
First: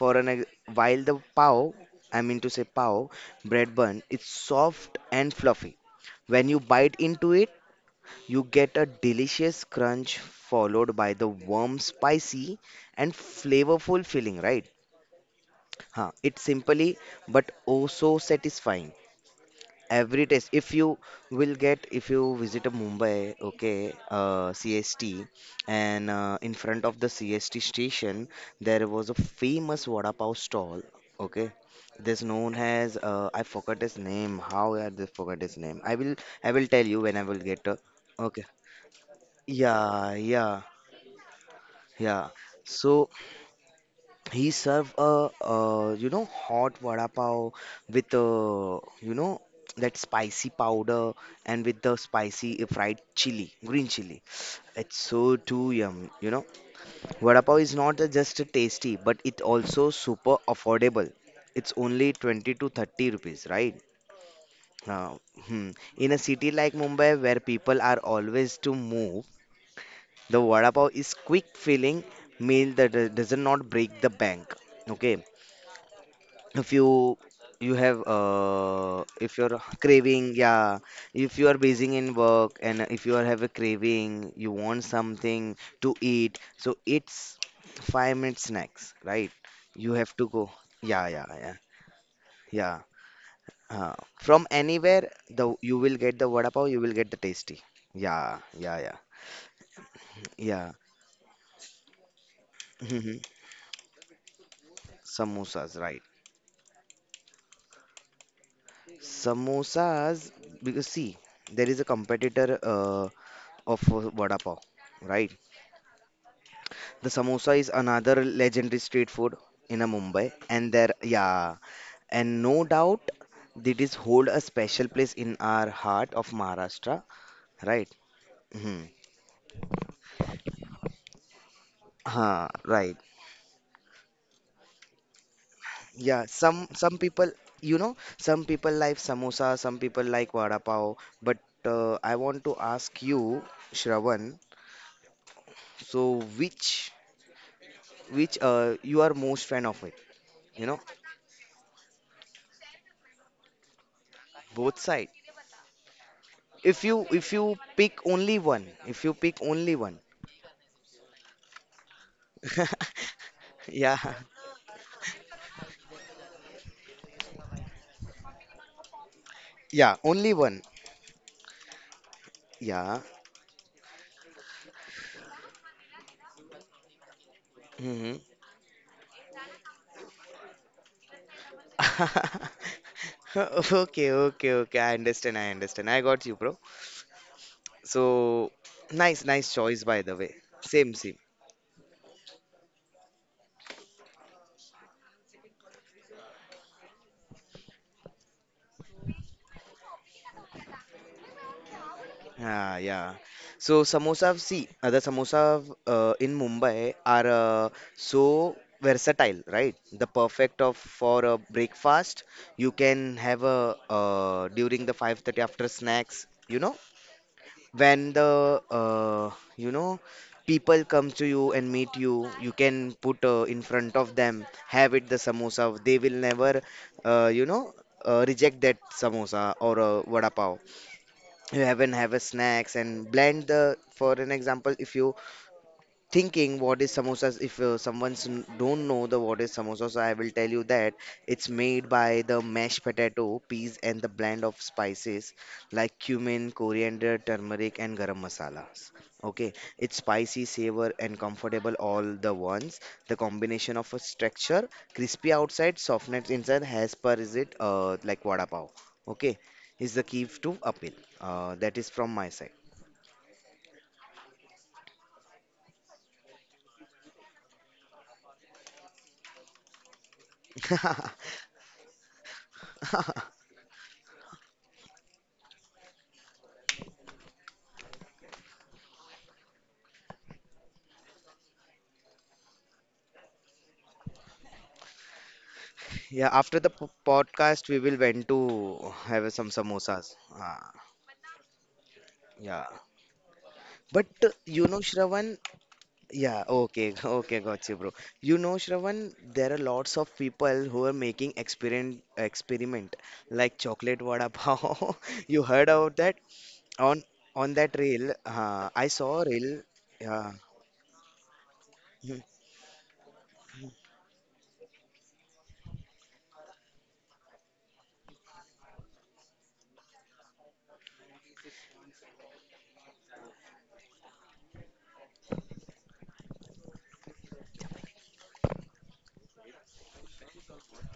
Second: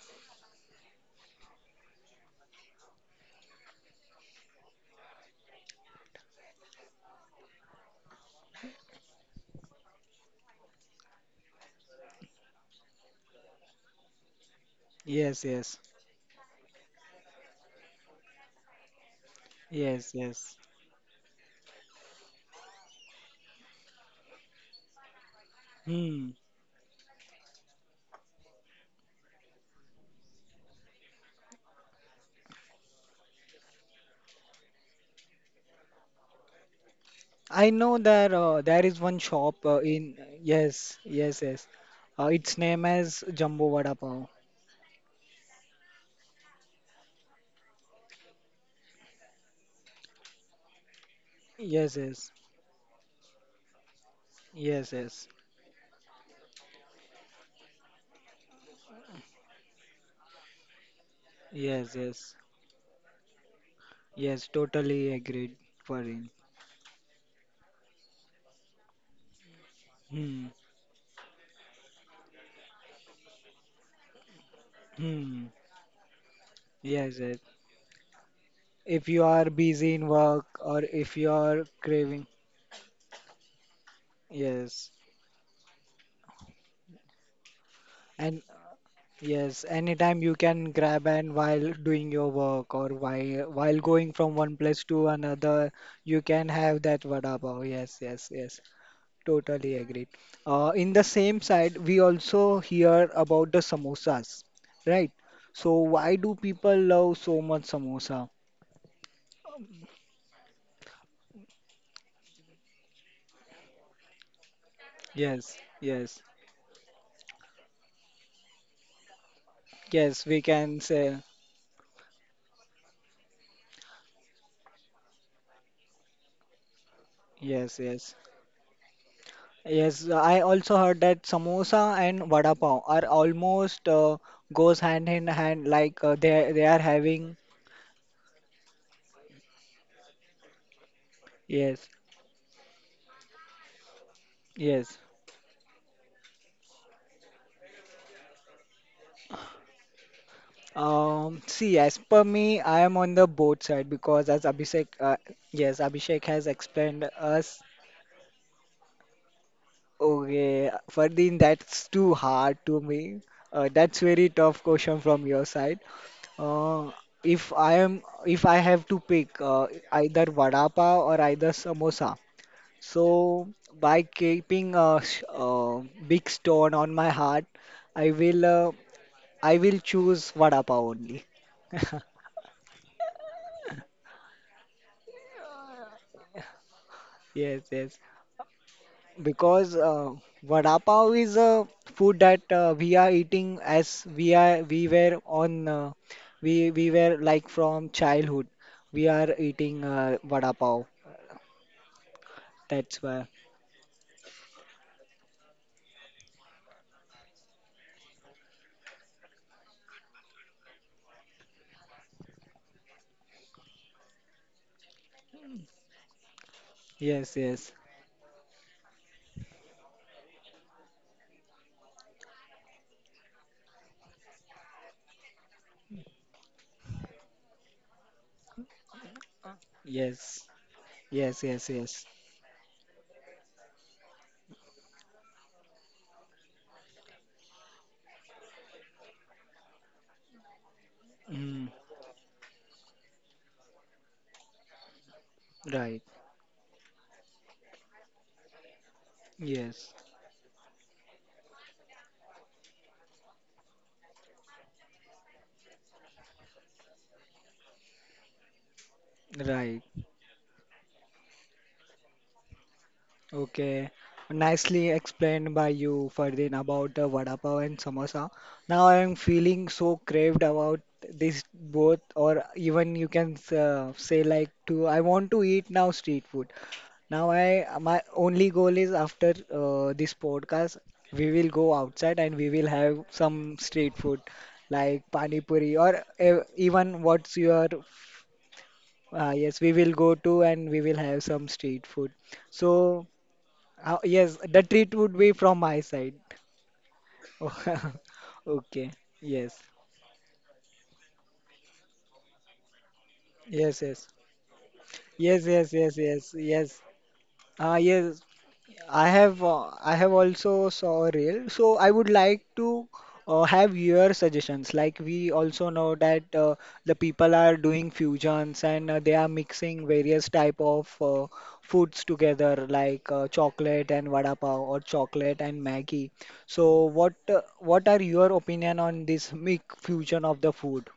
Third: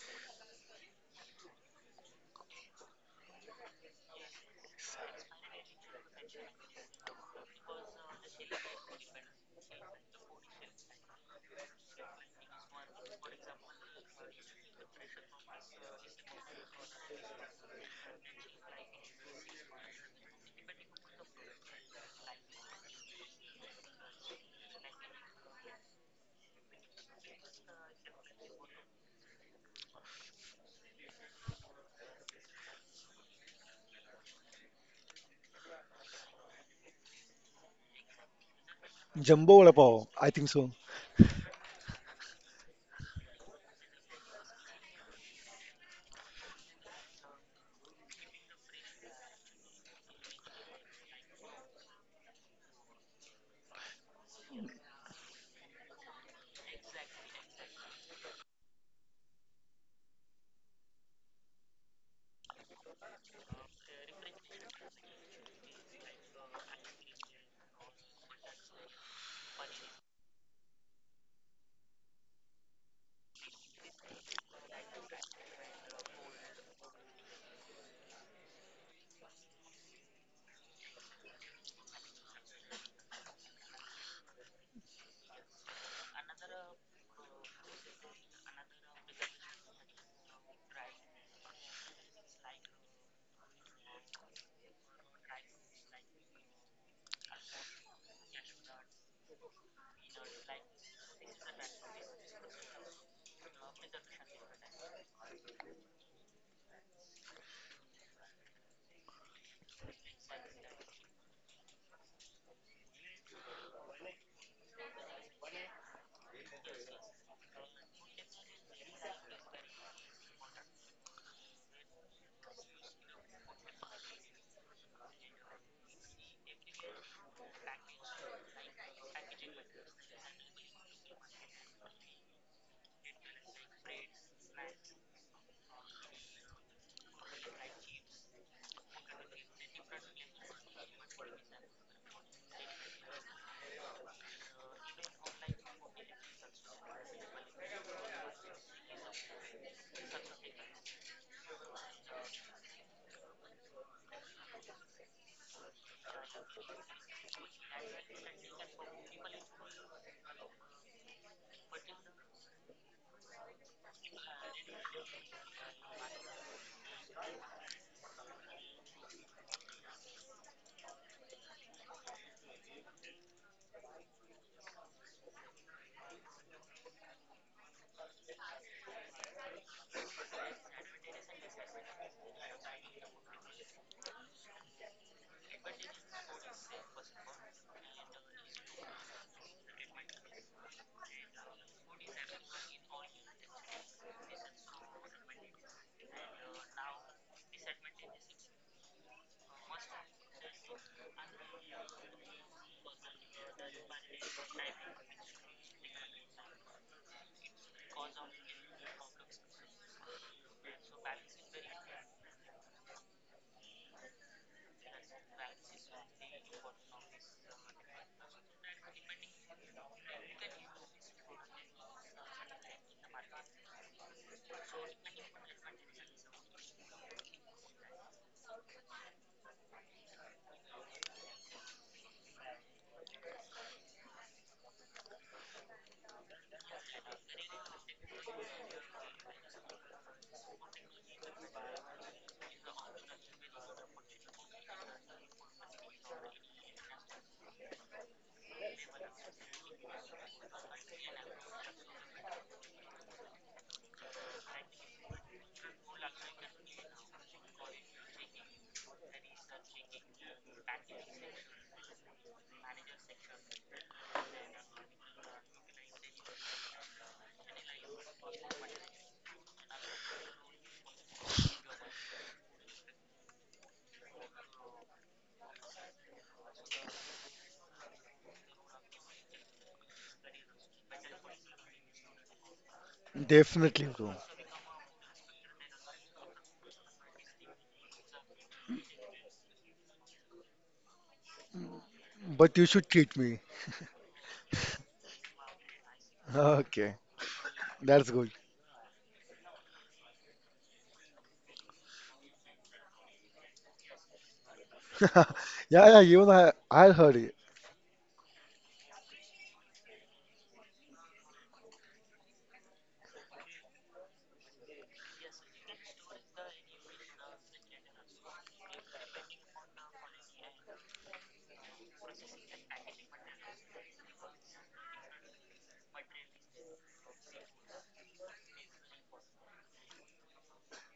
S2: for an ex- while the pav, I mean to say pav bread bun, it's soft and fluffy. When you bite into it, you get a delicious crunch followed by the warm, spicy and flavorful filling, right?
S1: Yes, yes,
S2: It's simply but oh so satisfying
S1: yes,
S2: every test.
S1: yes.
S2: If you will get, if you visit a Mumbai, okay, CST, and
S1: Hmm.
S2: in front of the CST station, there was a famous vada pav stall. Okay, this known as, I forgot his name, how I just forgot his name. I will tell you when I will
S1: I
S2: get,
S1: know that
S2: okay.
S1: there is one
S3: Jumbo
S1: shop
S3: Vada Pav,
S2: Yeah,
S1: in
S3: I think
S2: yeah,
S3: so.
S1: yes, yes, yes.
S2: yeah.
S1: Its name
S2: So
S1: is Jumbo Vada Pav.
S2: he served a hot vada pav with that spicy powder, and with
S1: Yes,
S2: the
S1: yes,
S2: spicy fried chili, green chili.
S1: yes,
S2: It's
S1: yes,
S2: so too yum. Vada pav is not a just tasty, but it also super affordable. It's
S1: yes,
S2: only
S1: yes,
S2: 20 to 30 rupees, right?
S1: yes. Totally
S2: Uh,
S1: agreed,
S2: hmm. In a
S1: Farin.
S2: city like Mumbai, where people are always to move, the
S1: Hmm.
S2: vada pav is quick filling meal that doesn't not break the bank. Okay,
S1: Hmm.
S2: if you
S1: Yes, yes.
S2: you have,
S1: If you
S2: if
S1: are
S2: you're
S1: busy in
S2: craving,
S1: work
S2: yeah,
S1: or if you
S2: if you are
S1: are
S2: busy in
S1: craving,
S2: work and if you are have a craving, you want
S1: yes,
S2: something to eat, so it's 5 minute
S1: and
S2: snacks, right?
S1: Yes,
S2: You have
S1: anytime
S2: to
S1: you
S2: go,
S1: can grab
S2: yeah, yeah,
S1: and
S2: yeah,
S1: while doing your work
S2: yeah,
S1: or while going from
S2: from
S1: one place to
S2: anywhere the
S1: another,
S2: you will get
S1: you
S2: the
S1: can
S2: vada pav, you
S1: have
S2: will
S1: that
S2: get the
S1: vada
S2: tasty,
S1: pav. Yes, yes,
S2: yeah,
S1: yes.
S2: yeah, yeah,
S1: Totally agreed.
S2: yeah.
S1: In the same side, we also hear
S2: Mhm.
S1: about the samosas, right? So
S2: Samosas, right.
S1: why do people love so much samosa?
S2: Samosas, because see, there is a competitor of vada pav, right?
S1: Yes, yes,
S2: The samosa is another legendary street food in a
S1: yes.
S2: Mumbai,
S1: We
S2: and
S1: can
S2: there,
S1: say
S2: yeah, and no doubt it is hold a special place in our heart of Maharashtra,
S1: yes,
S2: right?
S1: yes.
S2: Hmm.
S1: Yes, I also heard that samosa and
S2: Huh,
S1: vada pav
S2: right.
S1: are almost goes hand in hand like
S2: Yeah,
S1: they
S2: some
S1: are
S2: some people
S1: having
S2: some people like samosa, some people like vada pav, but
S1: yes,
S2: I want to ask you, Shravan,
S1: yes.
S2: so which you are most fan of it? You know,
S1: See, as per me I am on the both side because as
S2: both
S1: Abhishek
S2: side.
S1: yes, Abhishek has
S2: If
S1: explained
S2: you if you
S1: us.
S2: pick only one, if you pick only one,
S1: Okay Fardeen, that's too hard to me. That's
S2: yeah,
S1: very tough question from your side. uh, if I have to pick
S2: yeah,
S1: either
S2: only
S1: vada
S2: one,
S1: pav or either samosa.
S2: yeah.
S1: So, by keeping a big stone on my heart, I
S2: Hmm.
S1: will uh, I will choose vada pav only.
S2: Okay, okay, okay. I understand. I understand. I got you, bro.
S1: Yes, yes.
S2: So nice, nice
S1: Because
S2: choice, by the way.
S1: vada
S2: Same,
S1: pav
S2: same.
S1: is a food that we are eating as we are we were like from childhood. We are eating vada pav.
S2: Ah,
S1: That's
S2: yeah.
S1: why.
S2: So samosa, see, the samosa in Mumbai are so versatile, right? The perfect of for a breakfast. You can have a during the 5:30 after snacks
S1: Yes, yes,
S2: when the people come to you and meet you, you can put in front of them, have it the samosa. They will never, uh, you know, reject that samosa or vada
S1: yes,
S2: pav
S1: yes,
S2: you
S1: yes,
S2: have and
S1: yes.
S2: have a snacks and blend the for an example if you thinking what is samosas if someone's don't know the what is samosas. I will tell you that it's
S1: Mm,
S2: made by the mashed potato peas and the blend of spices like
S1: right.
S2: cumin, coriander, turmeric and garam masalas. Okay,
S1: Yes,
S2: it's spicy, savor and comfortable all the ones. The combination of a structure, crispy outside, softness inside, has per is it like vada pav, okay,
S1: right.
S2: is the key to appeal. That is from my
S1: Okay, nicely explained by you, Ferdin, about the vada pav and samosa. Now I am feeling so craved about
S2: side.
S1: this both, or even you can say like to I want to eat now street food. Now I my only goal is after this podcast we will go outside and we will have some
S3: Definitely,
S1: street
S3: bro.
S1: food like pani puri or
S2: Yeah, after the
S1: even what's your
S2: podcast, we will went to have some
S1: yes, we will go
S2: samosas.
S1: to and
S2: Ah,
S1: we will have some street food.
S3: But you
S2: yeah.
S3: should
S1: So.
S3: treat me.
S2: But
S1: Yes, the treat would be
S2: Shravan,
S1: from my side.
S2: yeah, okay,
S3: Okay.
S2: okay, got you,
S1: Oh,
S2: bro.
S3: That's good.
S2: You know,
S1: okay.
S2: Shravan, there are
S1: Yes.
S2: lots of people who are making experiment like
S1: Yes,
S2: chocolate
S1: yes.
S2: vada pav. You
S1: Yes,
S2: heard
S1: yes,
S3: Yeah,
S1: yes,
S2: about
S3: yeah,
S2: that
S3: even
S1: yes,
S3: I,
S1: yes.
S3: I
S2: on
S3: heard it.
S2: on
S1: Ah,
S2: that reel?
S1: yes.
S2: I saw a reel.
S1: I have
S2: Yeah.
S1: also saw a reel. So I would
S2: Mm,
S1: like to have your suggestions. Like we also know that the people are doing fusions and they are mixing various type of foods together, like chocolate and vada pav or chocolate and Maggi. So what are your opinion on this mix fusion of the food?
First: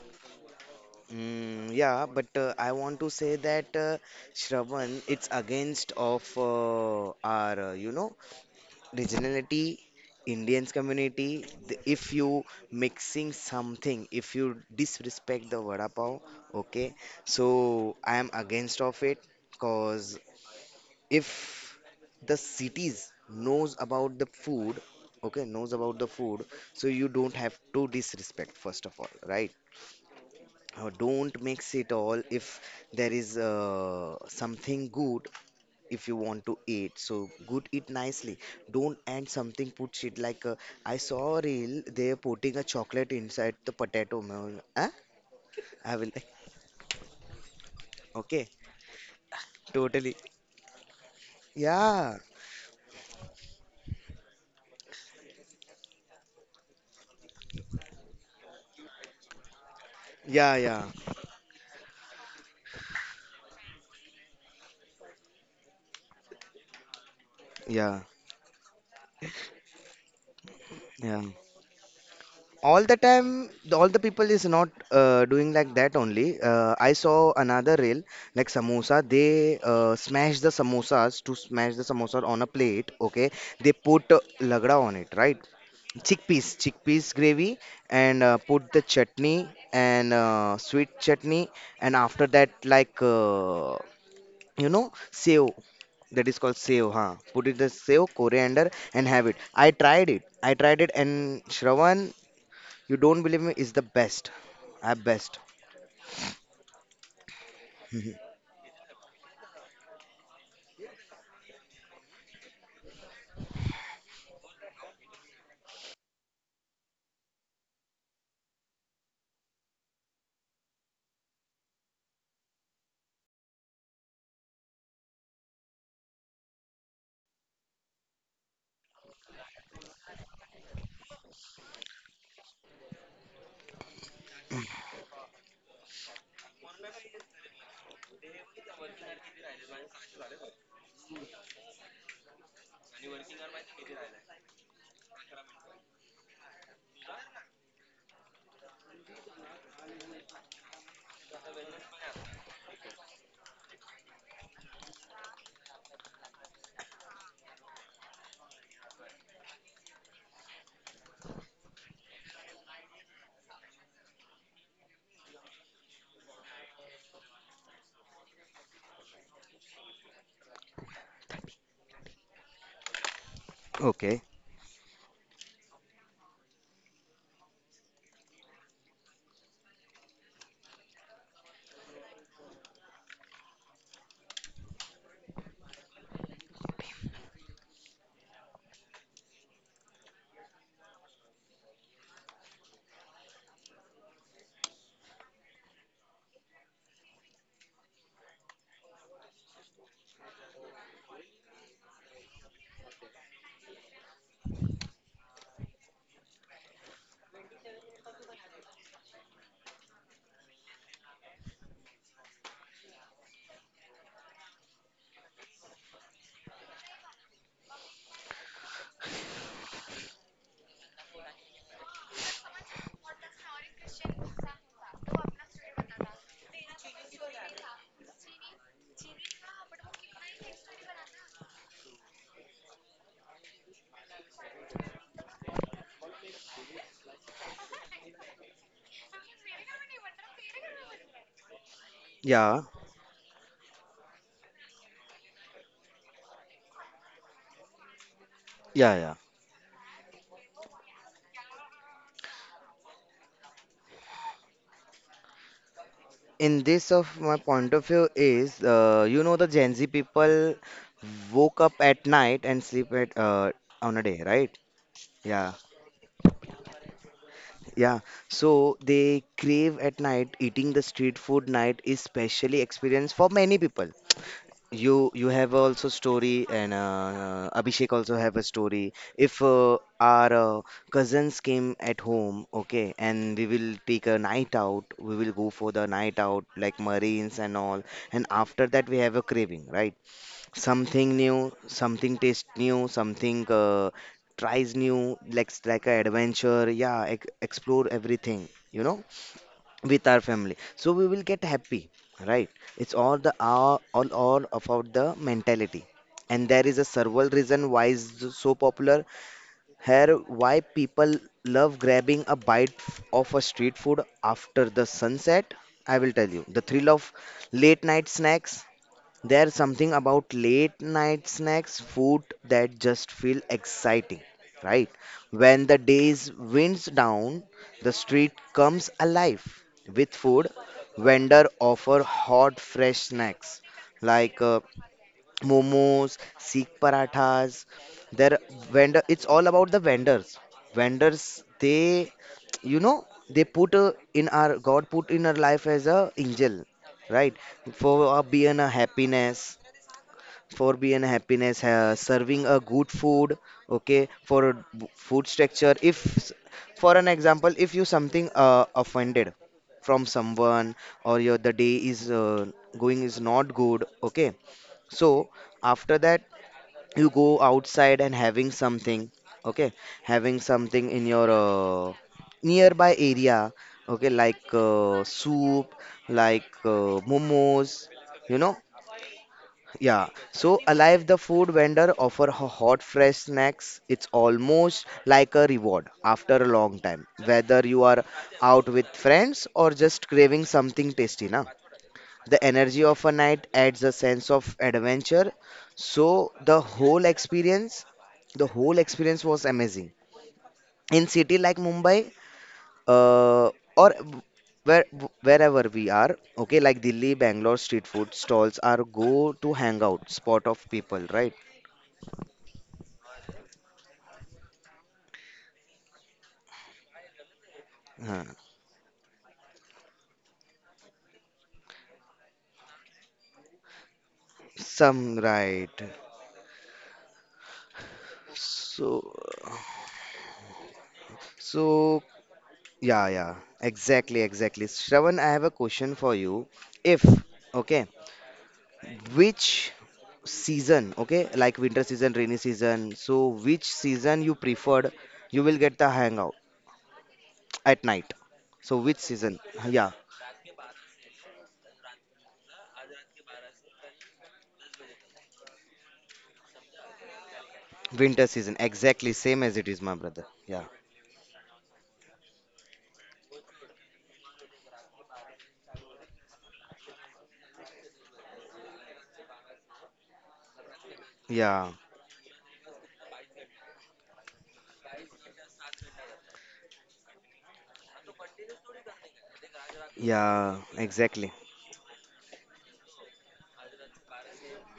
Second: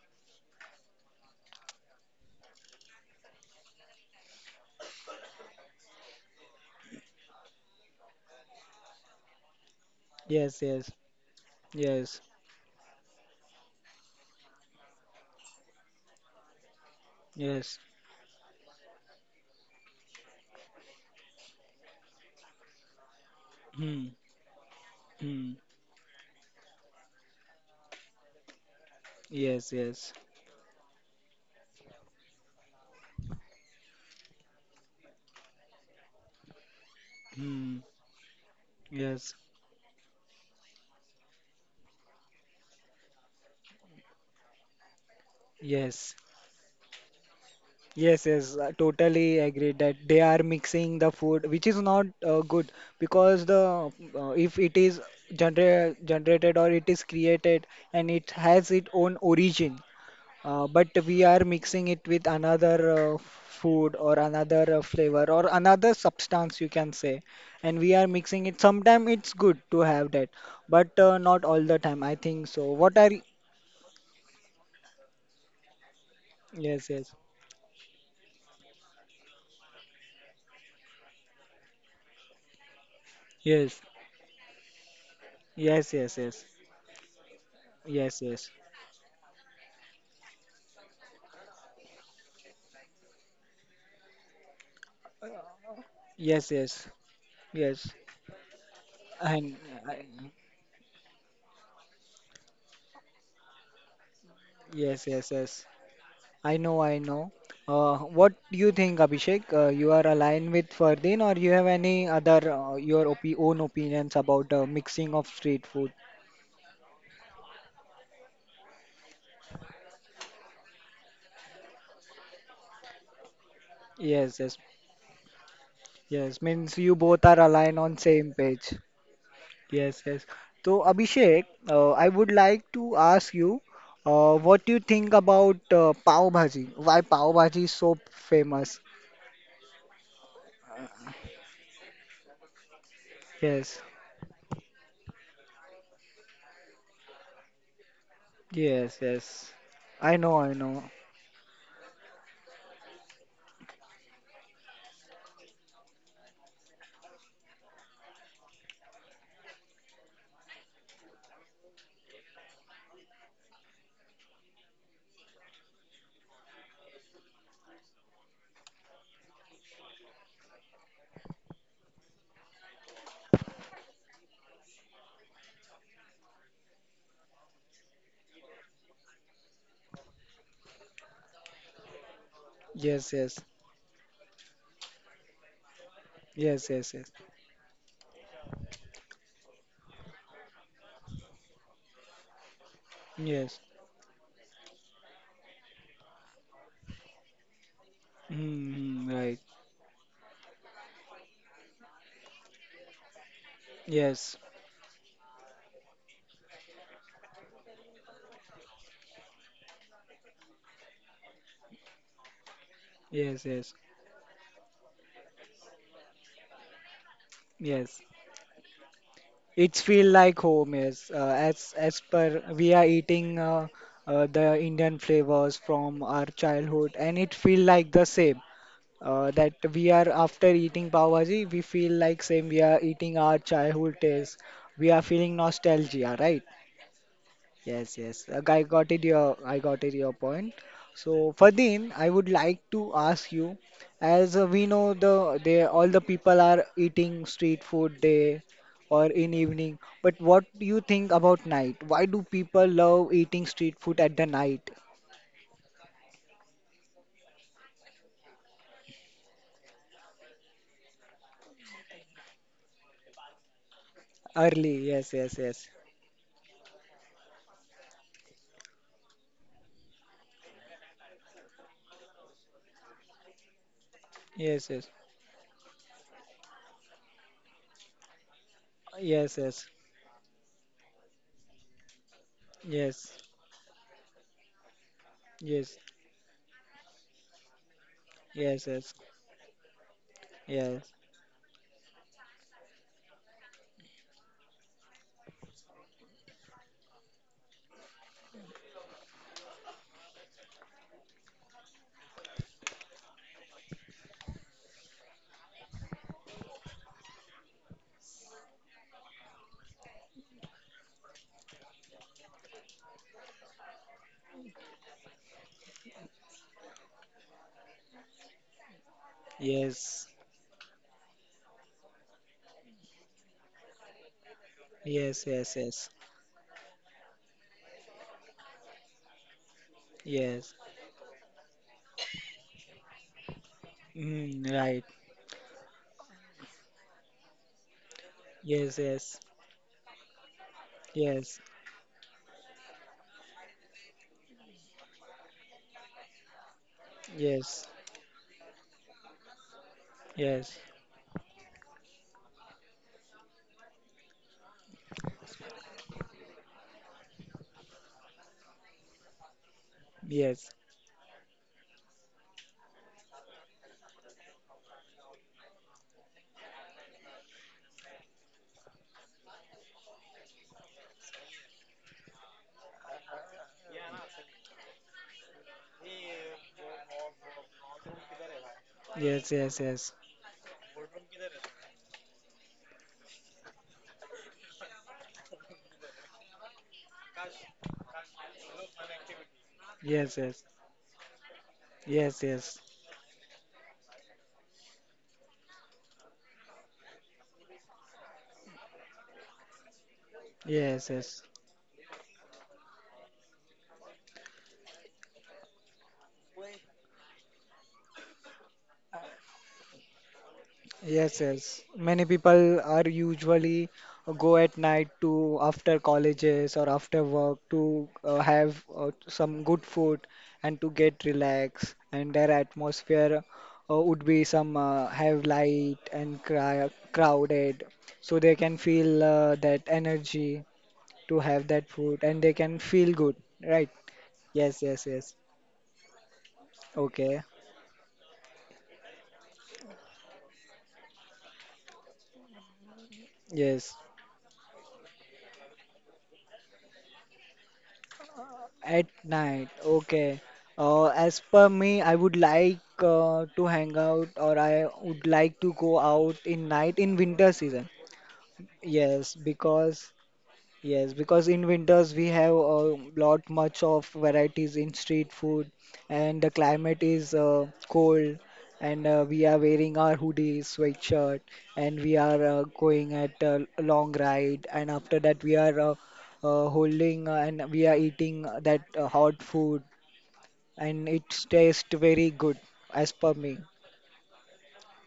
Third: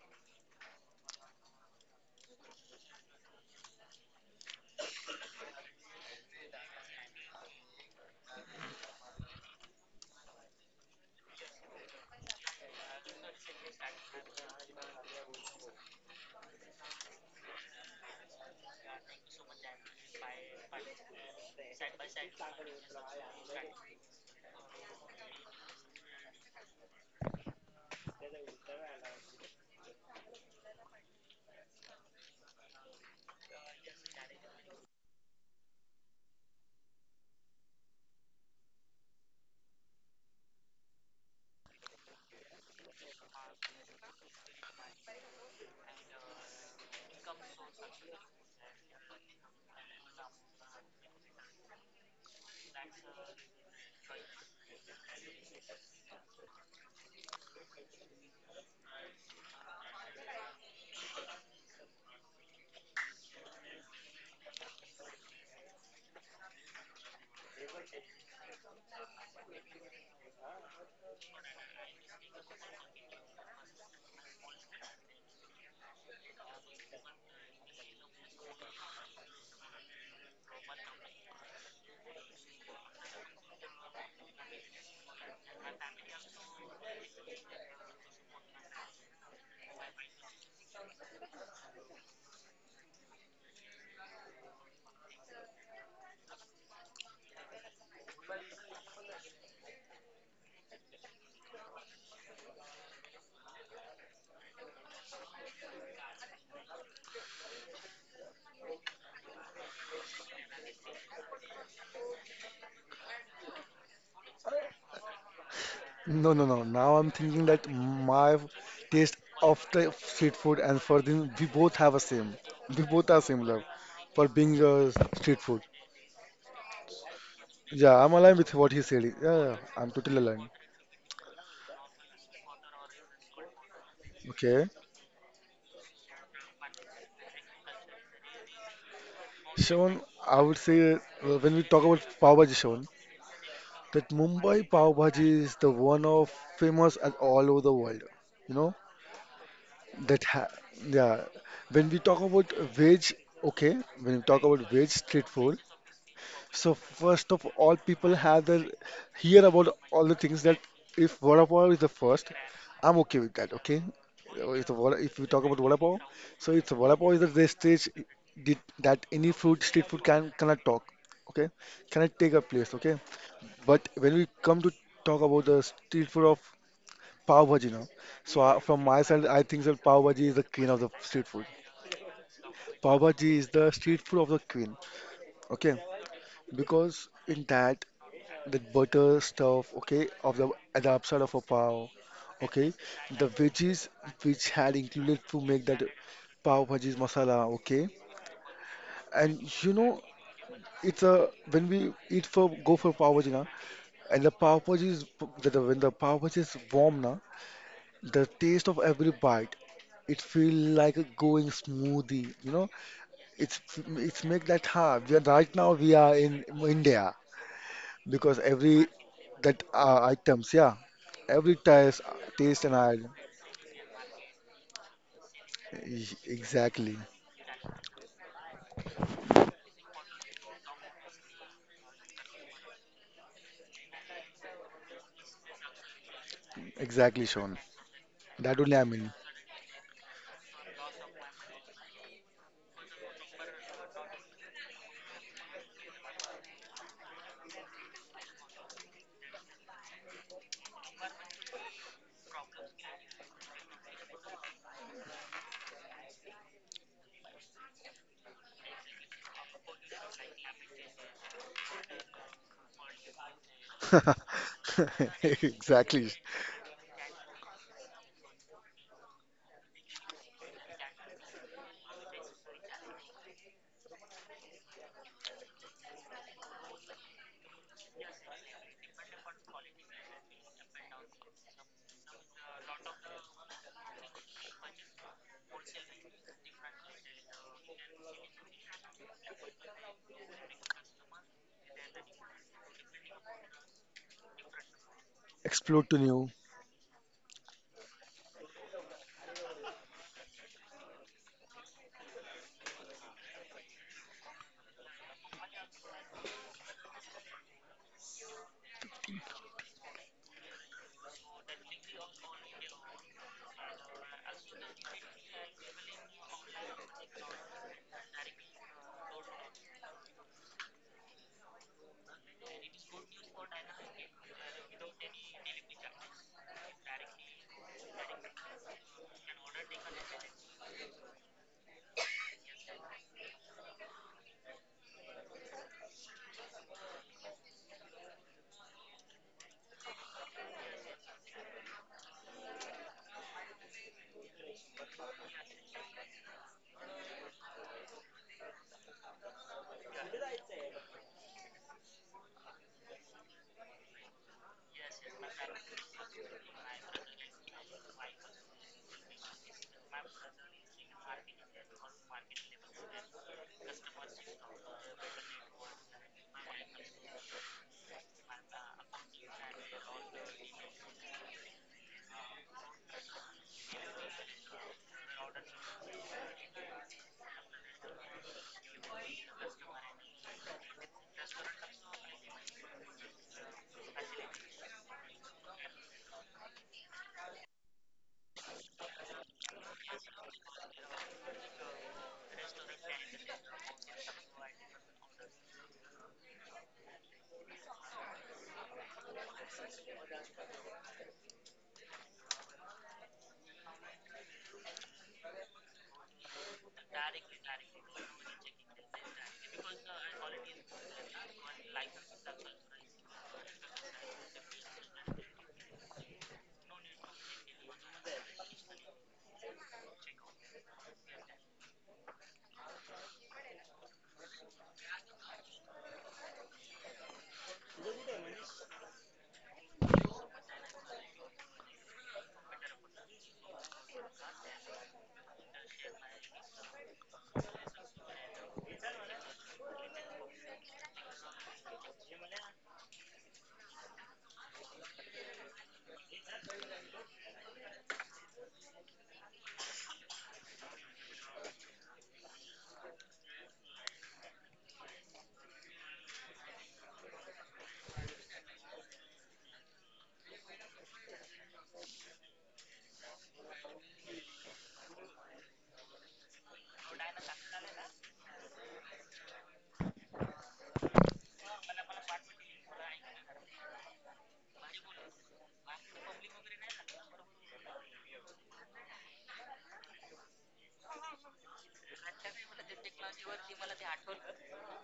S2: yeah, but I want to say that Shravan, it's against of regionality,
S1: Yes,
S2: indians
S1: yes,
S2: community, if
S1: yes,
S2: you mixing something, if you disrespect the vada pav, okay, so
S1: yes.
S2: I am against of it cause if the cities knows
S1: Hmm,
S2: about the food, okay,
S1: hmm.
S2: knows about the food, so you don't have to disrespect first of all, right?
S1: Yes, yes.
S2: Don't mix it all. If there is something good, if you want to eat. So good
S1: Hmm.
S2: it nicely. Don't add
S1: Yes,
S2: something. Put it like I saw a reel, they're putting a chocolate inside the potato, man. Huh? I will
S1: yes.
S2: like,
S1: Yes,
S2: okay.
S1: yes, I totally agree that
S2: Totally.
S1: they are mixing the food, which is not
S2: Yeah.
S1: good, because the if it is generated or it is created and it has its own origin,
S2: Yeah, yeah.
S1: but we are mixing it with another food or another flavor or another substance you can say, and we
S2: Yeah.
S1: are mixing it. Sometimes it's good to have that, but
S2: Yeah.
S1: not all the time. I think so.
S2: All the time, all the people is not doing like that only. Uh,
S1: Yes,
S2: I
S1: yes,
S2: saw another reel like samosa, they smash the samosas, to smash the samosa on a plate, okay, they
S1: yes,
S2: put lagda on it, right,
S1: yes, yes, yes, yes,
S2: chickpeas, chickpeas gravy,
S1: yes,
S2: and
S1: yes,
S2: put the chutney and sweet chutney, and after that like you know sev, that is
S1: yes,
S2: called sev,
S1: yes.
S2: huh, put it the
S1: Yes,
S2: sev, coriander, and have it.
S1: and
S2: I
S1: I,
S2: tried it, I tried it, and Shravan, you don't believe me, is the best. At
S1: yes, yes,
S2: best.
S1: yes. I know, I know. What do you think, Abhishek? You are aligned with Ferdin, or you have any other your opi own opinions about mixing of street food?
S3: No, no, no. Now I'm thinking that my taste of the street food and for them, we both have a same. We both are similar for
S1: Yes,
S3: being,
S1: yes,
S3: street food.
S1: yes. Means you both are aligned on
S3: Yeah, I'm
S1: same
S3: aligned with what
S1: page.
S3: he said. Yeah, yeah, yeah. I'm
S1: Yes,
S3: totally
S1: yes.
S3: aligned.
S1: So Abhishek, I would like to ask you, what
S3: Okay.
S1: do you think about pav bhaji? Why pav bhaji is so famous?
S3: Sean, I would say, when we talk about Pav Bhaji, Sean,
S1: Yes,
S3: that Mumbai Pav Bhaji is the one of famous at all over the world. You know?
S1: yes, yes. I
S3: That
S1: know,
S3: ha,
S1: I know.
S3: yeah. When we talk about veg, okay, when we talk about veg street food, so first of all, people have their hear about all the things that if vada pav is the first, I'm okay with that. Okay, if the vada, if we talk about vada pav, so it's vada pav is the best stage did, that any food street food can cannot talk. Okay, cannot take a place. Okay, but when
S2: Okay.
S3: we come to talk about the street food of Pav bhaji, no? So I, from my side, I think that pav bhaji is the queen of the street food. Pav
S1: Yes, yes,
S3: bhaji is the street food of the queen. Okay,
S1: yes, yes, yes,
S3: because in that the butter stuff, okay, of the at the upside of a pav, okay, the
S1: yes.
S3: veggies which had included to make that pav bhaji's masala, okay,
S1: Mm-hmm, right.
S3: and you know it's a when we eat for go for pav bhaji, na, and the
S1: Yes,
S3: pav bhaji is that when the pav bhaji is warm, na, the taste of every bite it feel like a going smoothie, you know.
S1: yes,
S3: It's
S1: yes,
S3: it's make that, huh, we are right now we are in India
S1: yes.
S3: because every that,
S1: It's feel like
S3: items, yeah,
S1: home, yes. Uh,
S3: every
S1: as as
S3: taste
S1: per
S3: taste
S1: we
S3: and
S1: are
S3: I,
S1: eating the Indian flavors from our childhood,
S3: exactly,
S1: and it feel like the same. That we are after eating pav bhaji, we feel like same. We are eating our childhood taste. We are feeling nostalgia, right?
S3: exactly, Sean,
S1: Yes, yes. Like,
S3: that only I mean.
S1: I got it your point. So Fadin, I would like
S2: Yeah.
S1: to ask you, as we know the they all the people are eating street food day
S2: Yeah,
S1: or
S2: yeah.
S1: in evening, but what do you think about night? Why do people love eating street food at the night?
S2: In this of my point of view is you know the Gen Z people woke up at night and sleep at on a day, right?
S1: Early, yes, yes,
S2: Yeah,
S1: yes.
S3: Exactly.
S2: yeah. So they crave at night eating the street food. Night is specially experienced for many people.
S1: Yes, yes.
S2: You have also story and Abhishek also have a story.
S1: Yes,
S2: If
S1: yes.
S2: our cousins came at home, okay,
S1: Yes.
S2: and we will take a night out, we will go for
S1: Yes.
S2: the night out like Marines and all. And after
S1: Yes,
S2: that,
S1: yes.
S2: we have a craving, right?
S1: Yes. Yes.
S2: Something new, something taste new, something tries new, like
S3: Explode to
S2: an
S3: new.
S2: adventure. Yeah, ex explore everything, you know, with our family, so we will get happy, right? It's all the all about the mentality, and there is a several reason why is so popular here, why people love grabbing a bite of a street food after the sunset. I will tell you, the thrill of late night snacks, there's something about late night snacks, food, that just feel exciting, right?
S1: Yes, yes,
S2: When the
S1: yes.
S2: days winds down, the street comes alive with food.
S1: Yes.
S2: Vendor offer hot fresh snacks like
S1: Mm, right.
S2: momos, Sikh parathas. Their
S1: Yes,
S2: vendor,
S1: yes.
S2: it's all about the vendors.
S1: Yes.
S2: Vendors, they, you know, they put in our God, put in our life as a angel, right?
S1: Yes,
S2: For being a happiness,
S1: yes,
S2: for being happiness serving a good food, okay, for a food structure, if for an example, if you something offended from
S1: yes,
S2: someone or your the day is going is not good, okay, so after that you go outside and having something, okay, having something in your nearby area, okay, like soup, like momos, you know.
S1: yes, yes, yes,
S2: Yeah, so alive the food vendor offer hot fresh snacks. It's almost like a reward after a long time. Whether you are out with friends or just craving
S1: yes,
S2: something tasty, na.
S1: yes, yes,
S2: The
S1: yes,
S2: energy of a night adds a sense of adventure. So the whole experience was amazing.
S1: yes,
S2: In
S1: yes.
S2: city like Mumbai, uh, or w- where wherever we are, okay, like Delhi, Bangalore, street food stalls are go to hangout spot of people,
S1: Yes,
S2: right?
S1: yes. Many people are usually go at night to after colleges or after work to
S2: Huh.
S1: have some good food and to get relaxed. And their atmosphere would be some
S2: Some
S1: have
S2: right.
S1: light and cry crowded, so they can feel
S2: So,
S1: that energy to have that
S2: so
S1: food and they can feel
S2: yeah,
S1: good,
S2: yeah,
S1: right?
S2: exactly,
S1: Yes,
S2: exactly.
S1: yes, yes.
S2: Shravan, I have a question for you. If,
S1: Okay.
S2: okay, which season, okay, like winter season, rainy season, so which
S1: Yes.
S2: season you preferred, you will get the hangout at night. So
S1: At
S2: which season?
S1: night.
S2: Yeah,
S1: Okay. As per me, I would like to hang out or I would like to go out in night in winter season.
S2: winter season, exactly
S1: Yes,
S2: same as it is,
S1: because
S2: my brother. Yeah,
S1: yes, because in winters we have a lot much of varieties in street food, and the climate is cold, and we are wearing our hoodies, sweatshirt,
S2: yeah,
S1: and we are going at a long ride, and after that we are holding and we are eating that hot food,
S2: yeah,
S1: and it
S2: exactly.
S1: tastes very good as per me,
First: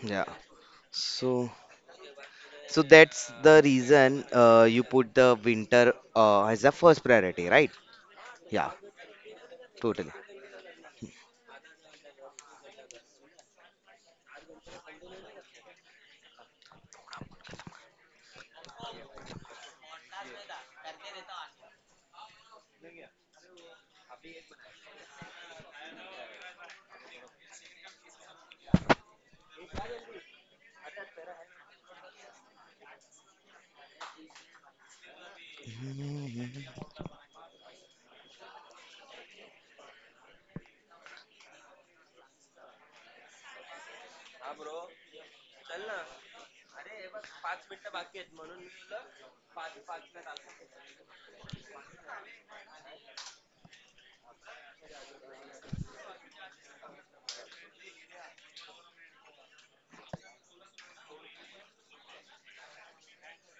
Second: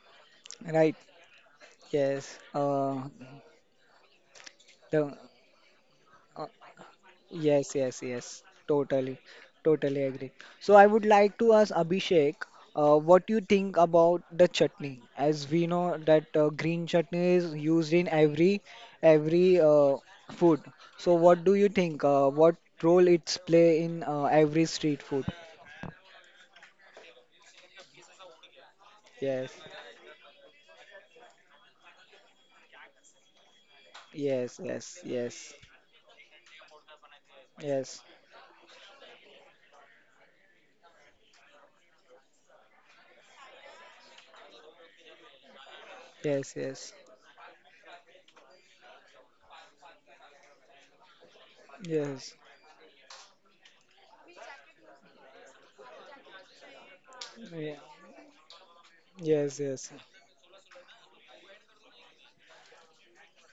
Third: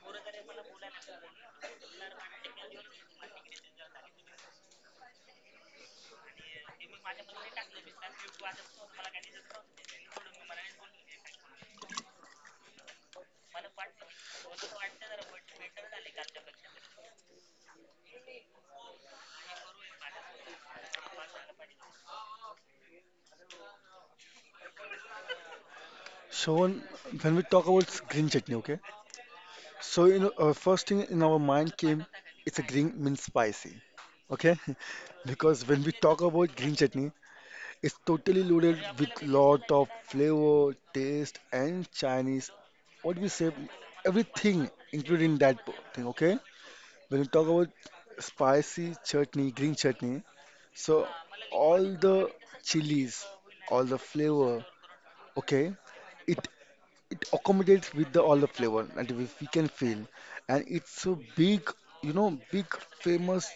S2: Yeah.
S1: right?
S2: So.
S1: Yes,
S2: So that's the reason you put
S1: the
S2: the winter as a first priority, right?
S1: Yes, yes, yes.
S2: Yeah,
S1: Totally, totally
S2: totally.
S1: agree. So I would like to ask Abhishek, what you think about the chutney? As we know that green chutney is used in every every uh, food. So what do you think? What role it's play in every street food?
S3: Sean, when we talk about, green chutney, okay,
S1: Yes,
S3: so, first thing in our mind came, it's a green means spicy, okay.
S1: yes, yes, yes,
S3: Because when we talk about green chutney, it's
S1: yes,
S3: totally loaded with lot of flavor, taste, and Chinese. What we say, everything included in that, thing. Okay.
S1: yes, yes,
S3: When we talk about spicy chutney, green chutney, so all the
S1: yes,
S3: chilies, all the flavor. Okay. It it
S1: yeah,
S3: accommodates with the all the flavor that we
S1: yes,
S3: can
S1: yes,
S3: feel, and it's a big, you know, big famous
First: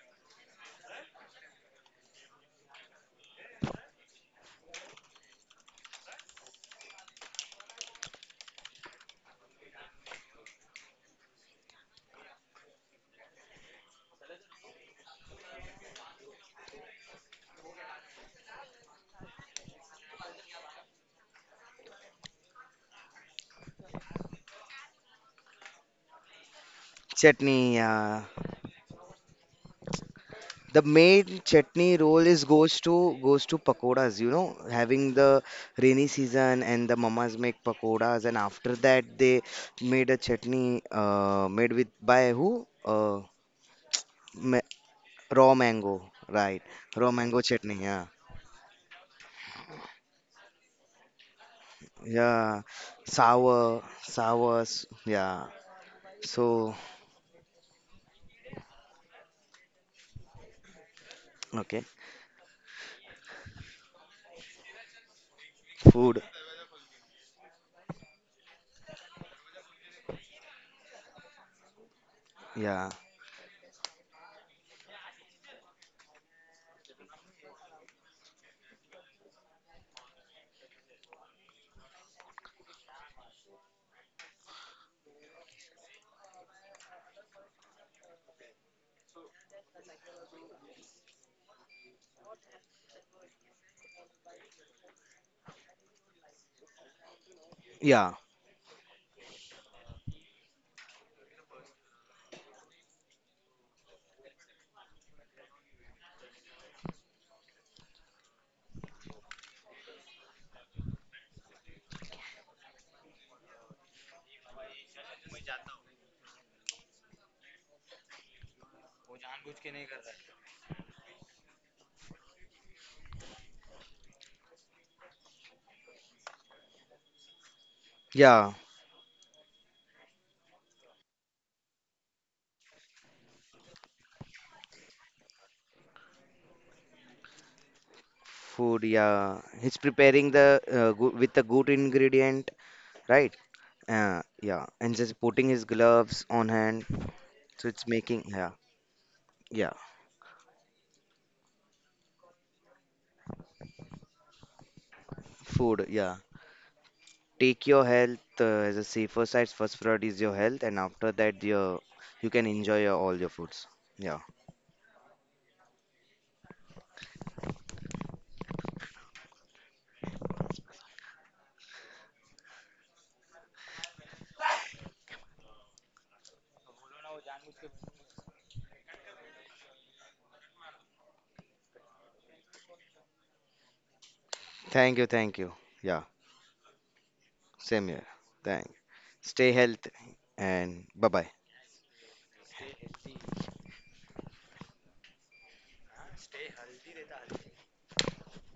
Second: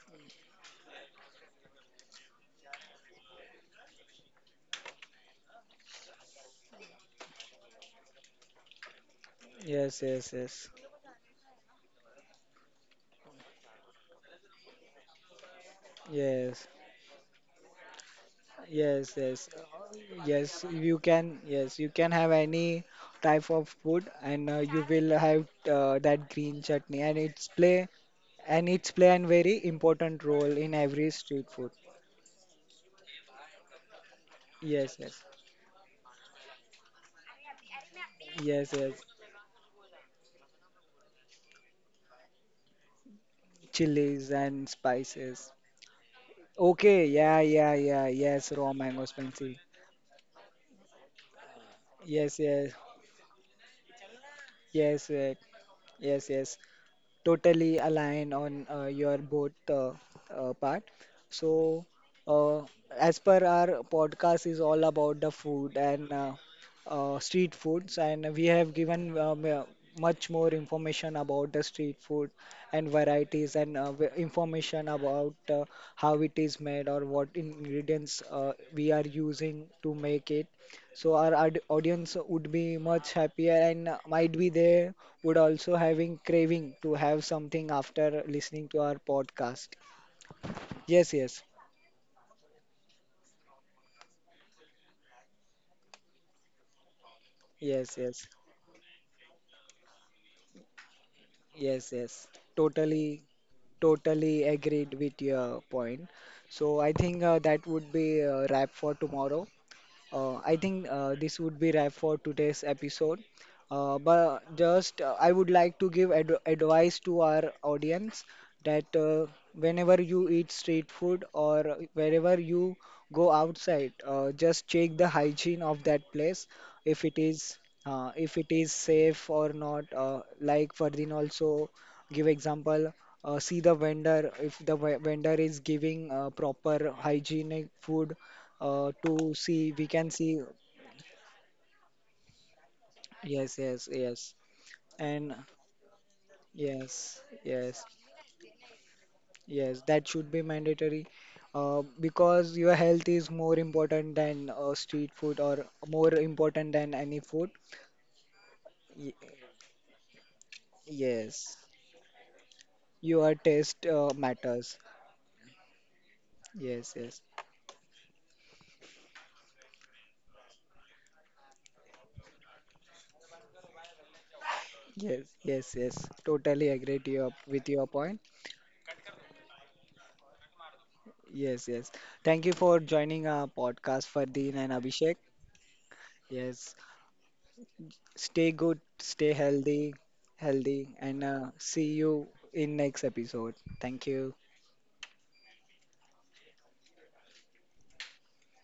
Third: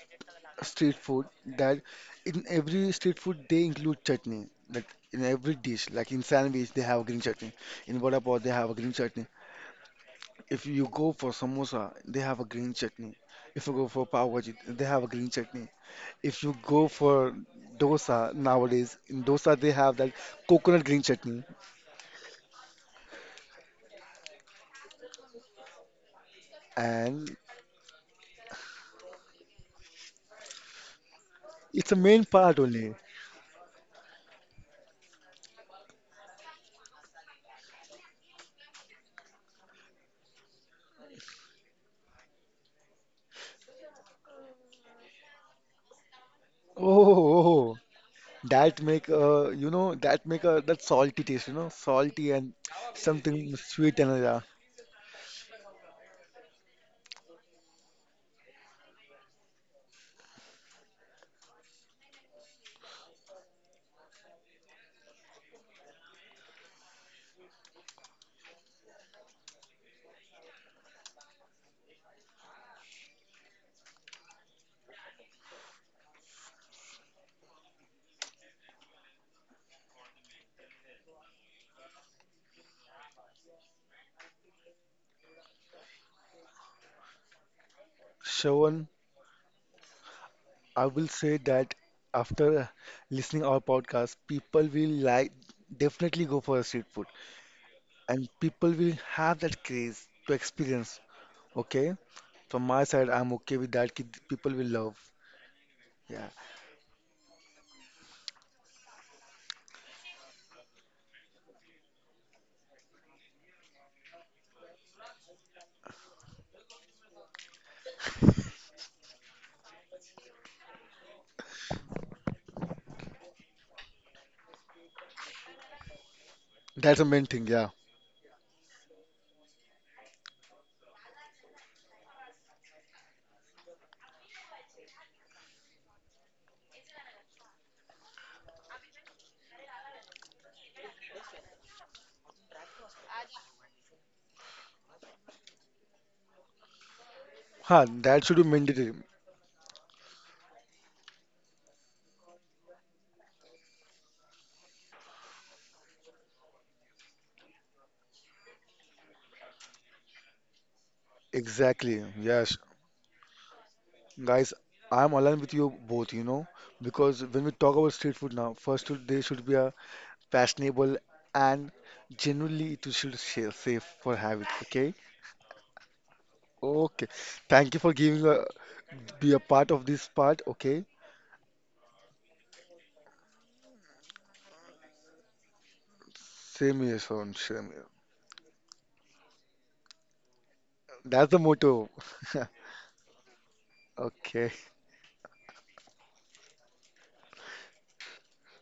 S3: street food that in every street food they include chutney. Like in every dish, like in sandwich they have green chutney. In vada pav they have a green chutney.
S1: yes, yes,
S3: If
S1: yes,
S3: you go for samosa, they have a green chutney. If you go for pav bhaji, they have a green chutney. If you
S1: yes.
S3: go for dosa nowadays,
S1: Yes,
S3: in
S1: yes,
S3: dosa they have that
S1: yes.
S3: coconut
S1: You
S3: green
S1: can,
S3: chutney,
S1: yes, you can have any type of food, and you will have that green chutney,
S3: and
S2: Chutney, yeah.
S1: and it's play a very important role in
S2: The
S1: every
S2: main
S1: street food.
S3: it's a
S2: chutney
S3: main
S2: role is
S3: part
S2: goes
S3: only.
S2: to goes to pakoras, you know,
S1: Yes,
S2: having
S1: yes,
S2: the rainy season, and the mamas make pakoras, and
S1: yes,
S2: after
S1: yes.
S2: that they made a chutney made with by who?
S1: Chilies
S2: Ma
S1: and spices.
S2: raw mango, right?
S1: Okay,
S2: Raw mango
S1: yeah, yeah,
S3: Oh,
S2: chutney, yeah,
S1: yeah. Yes, raw
S3: that
S1: mango
S3: make,
S1: spicy.
S3: that make a that salty taste, you know, salty
S1: Yes,
S3: and
S2: yeah,
S1: yes,
S3: something
S2: sour,
S3: sweet and, yeah.
S2: sour,
S1: yes, yes,
S2: yeah.
S1: yes, yes.
S2: So,
S1: Totally align on your both part.
S2: okay,
S1: So, uh, as per our podcast is all about the food and
S2: food,
S1: street foods, and we have given much more information about the street food and
S2: yeah,
S1: varieties and information about how it is made or what ingredients we are using to make it. So our audience would be much happier and might be they would also having craving to have something after listening to
S3: Shravan,
S1: our podcast.
S3: I will
S1: Yes,
S3: say
S1: yes,
S3: that after listening our podcast, people will like definitely go for a street food,
S1: yes,
S2: yeah,
S1: yes,
S3: and people will have that craze to experience.
S1: yes,
S3: Okay?
S1: yes.
S3: From my side,
S1: Totally,
S3: I'm okay with that. Ki
S1: totally
S3: people will
S1: agreed
S3: love.
S1: with your point.
S3: Yeah.
S1: So I think that would be a wrap for tomorrow. I think this would be wrap for today's episode. But just I would like to give ad advice to our audience that whenever you eat street food or wherever you go outside, just check the hygiene of that place
S3: That's the
S1: if it
S3: main thing.
S1: is
S3: Yeah.
S1: if it
S2: yeah,
S1: is safe or not. Like Ferdinand also give example. See the vendor if the vendor is giving proper hygienic food
S2: food,
S1: to
S2: yeah.
S1: see
S2: He's
S1: we can
S2: preparing
S1: see
S2: the with a good ingredient, right?
S1: yes, yes, yes,
S2: Yeah, and just
S1: and
S2: putting his gloves on hand,
S1: yes,
S2: so
S1: yes,
S3: Huh,
S2: it's making,
S3: that should be
S2: yeah,
S3: mandatory.
S2: yeah,
S1: yes, that should be mandatory, because your health is more important than street food or
S2: food,
S1: more
S2: yeah.
S1: important than any food,
S2: Take your health as a
S1: y
S2: safer side. First priority is your health, and after that,
S1: yes,
S2: your
S3: Exactly.
S2: you can
S3: Yes.
S2: enjoy your, all your
S1: your
S2: foods.
S1: taste
S2: Yeah,
S3: Guys,
S1: matters.
S3: I'm aligned with you both, you know,
S1: Yes, yes,
S3: because when we talk about street food now, first they should be a fashionable and genuinely it should, safe for habit. Okay.
S1: yes, yes, yes, totally agree
S3: Okay.
S1: to your, with
S3: Thank you
S1: your
S3: for
S1: point.
S3: giving a be a part of this part. Okay.
S1: Yes, yes, thank you for joining our podcast, Fardeen and
S2: thank you,
S1: Abhishek.
S2: thank you. Yeah,
S1: Yes,
S3: Same here, son. Same here.
S2: same here.
S1: stay
S2: Thank.
S1: good, stay
S2: Stay healthy,
S1: healthy,
S2: and
S1: healthy,
S2: bye
S1: and
S2: bye.
S3: That's the motto.
S1: see you in next episode. Thank you.
S3: Okay.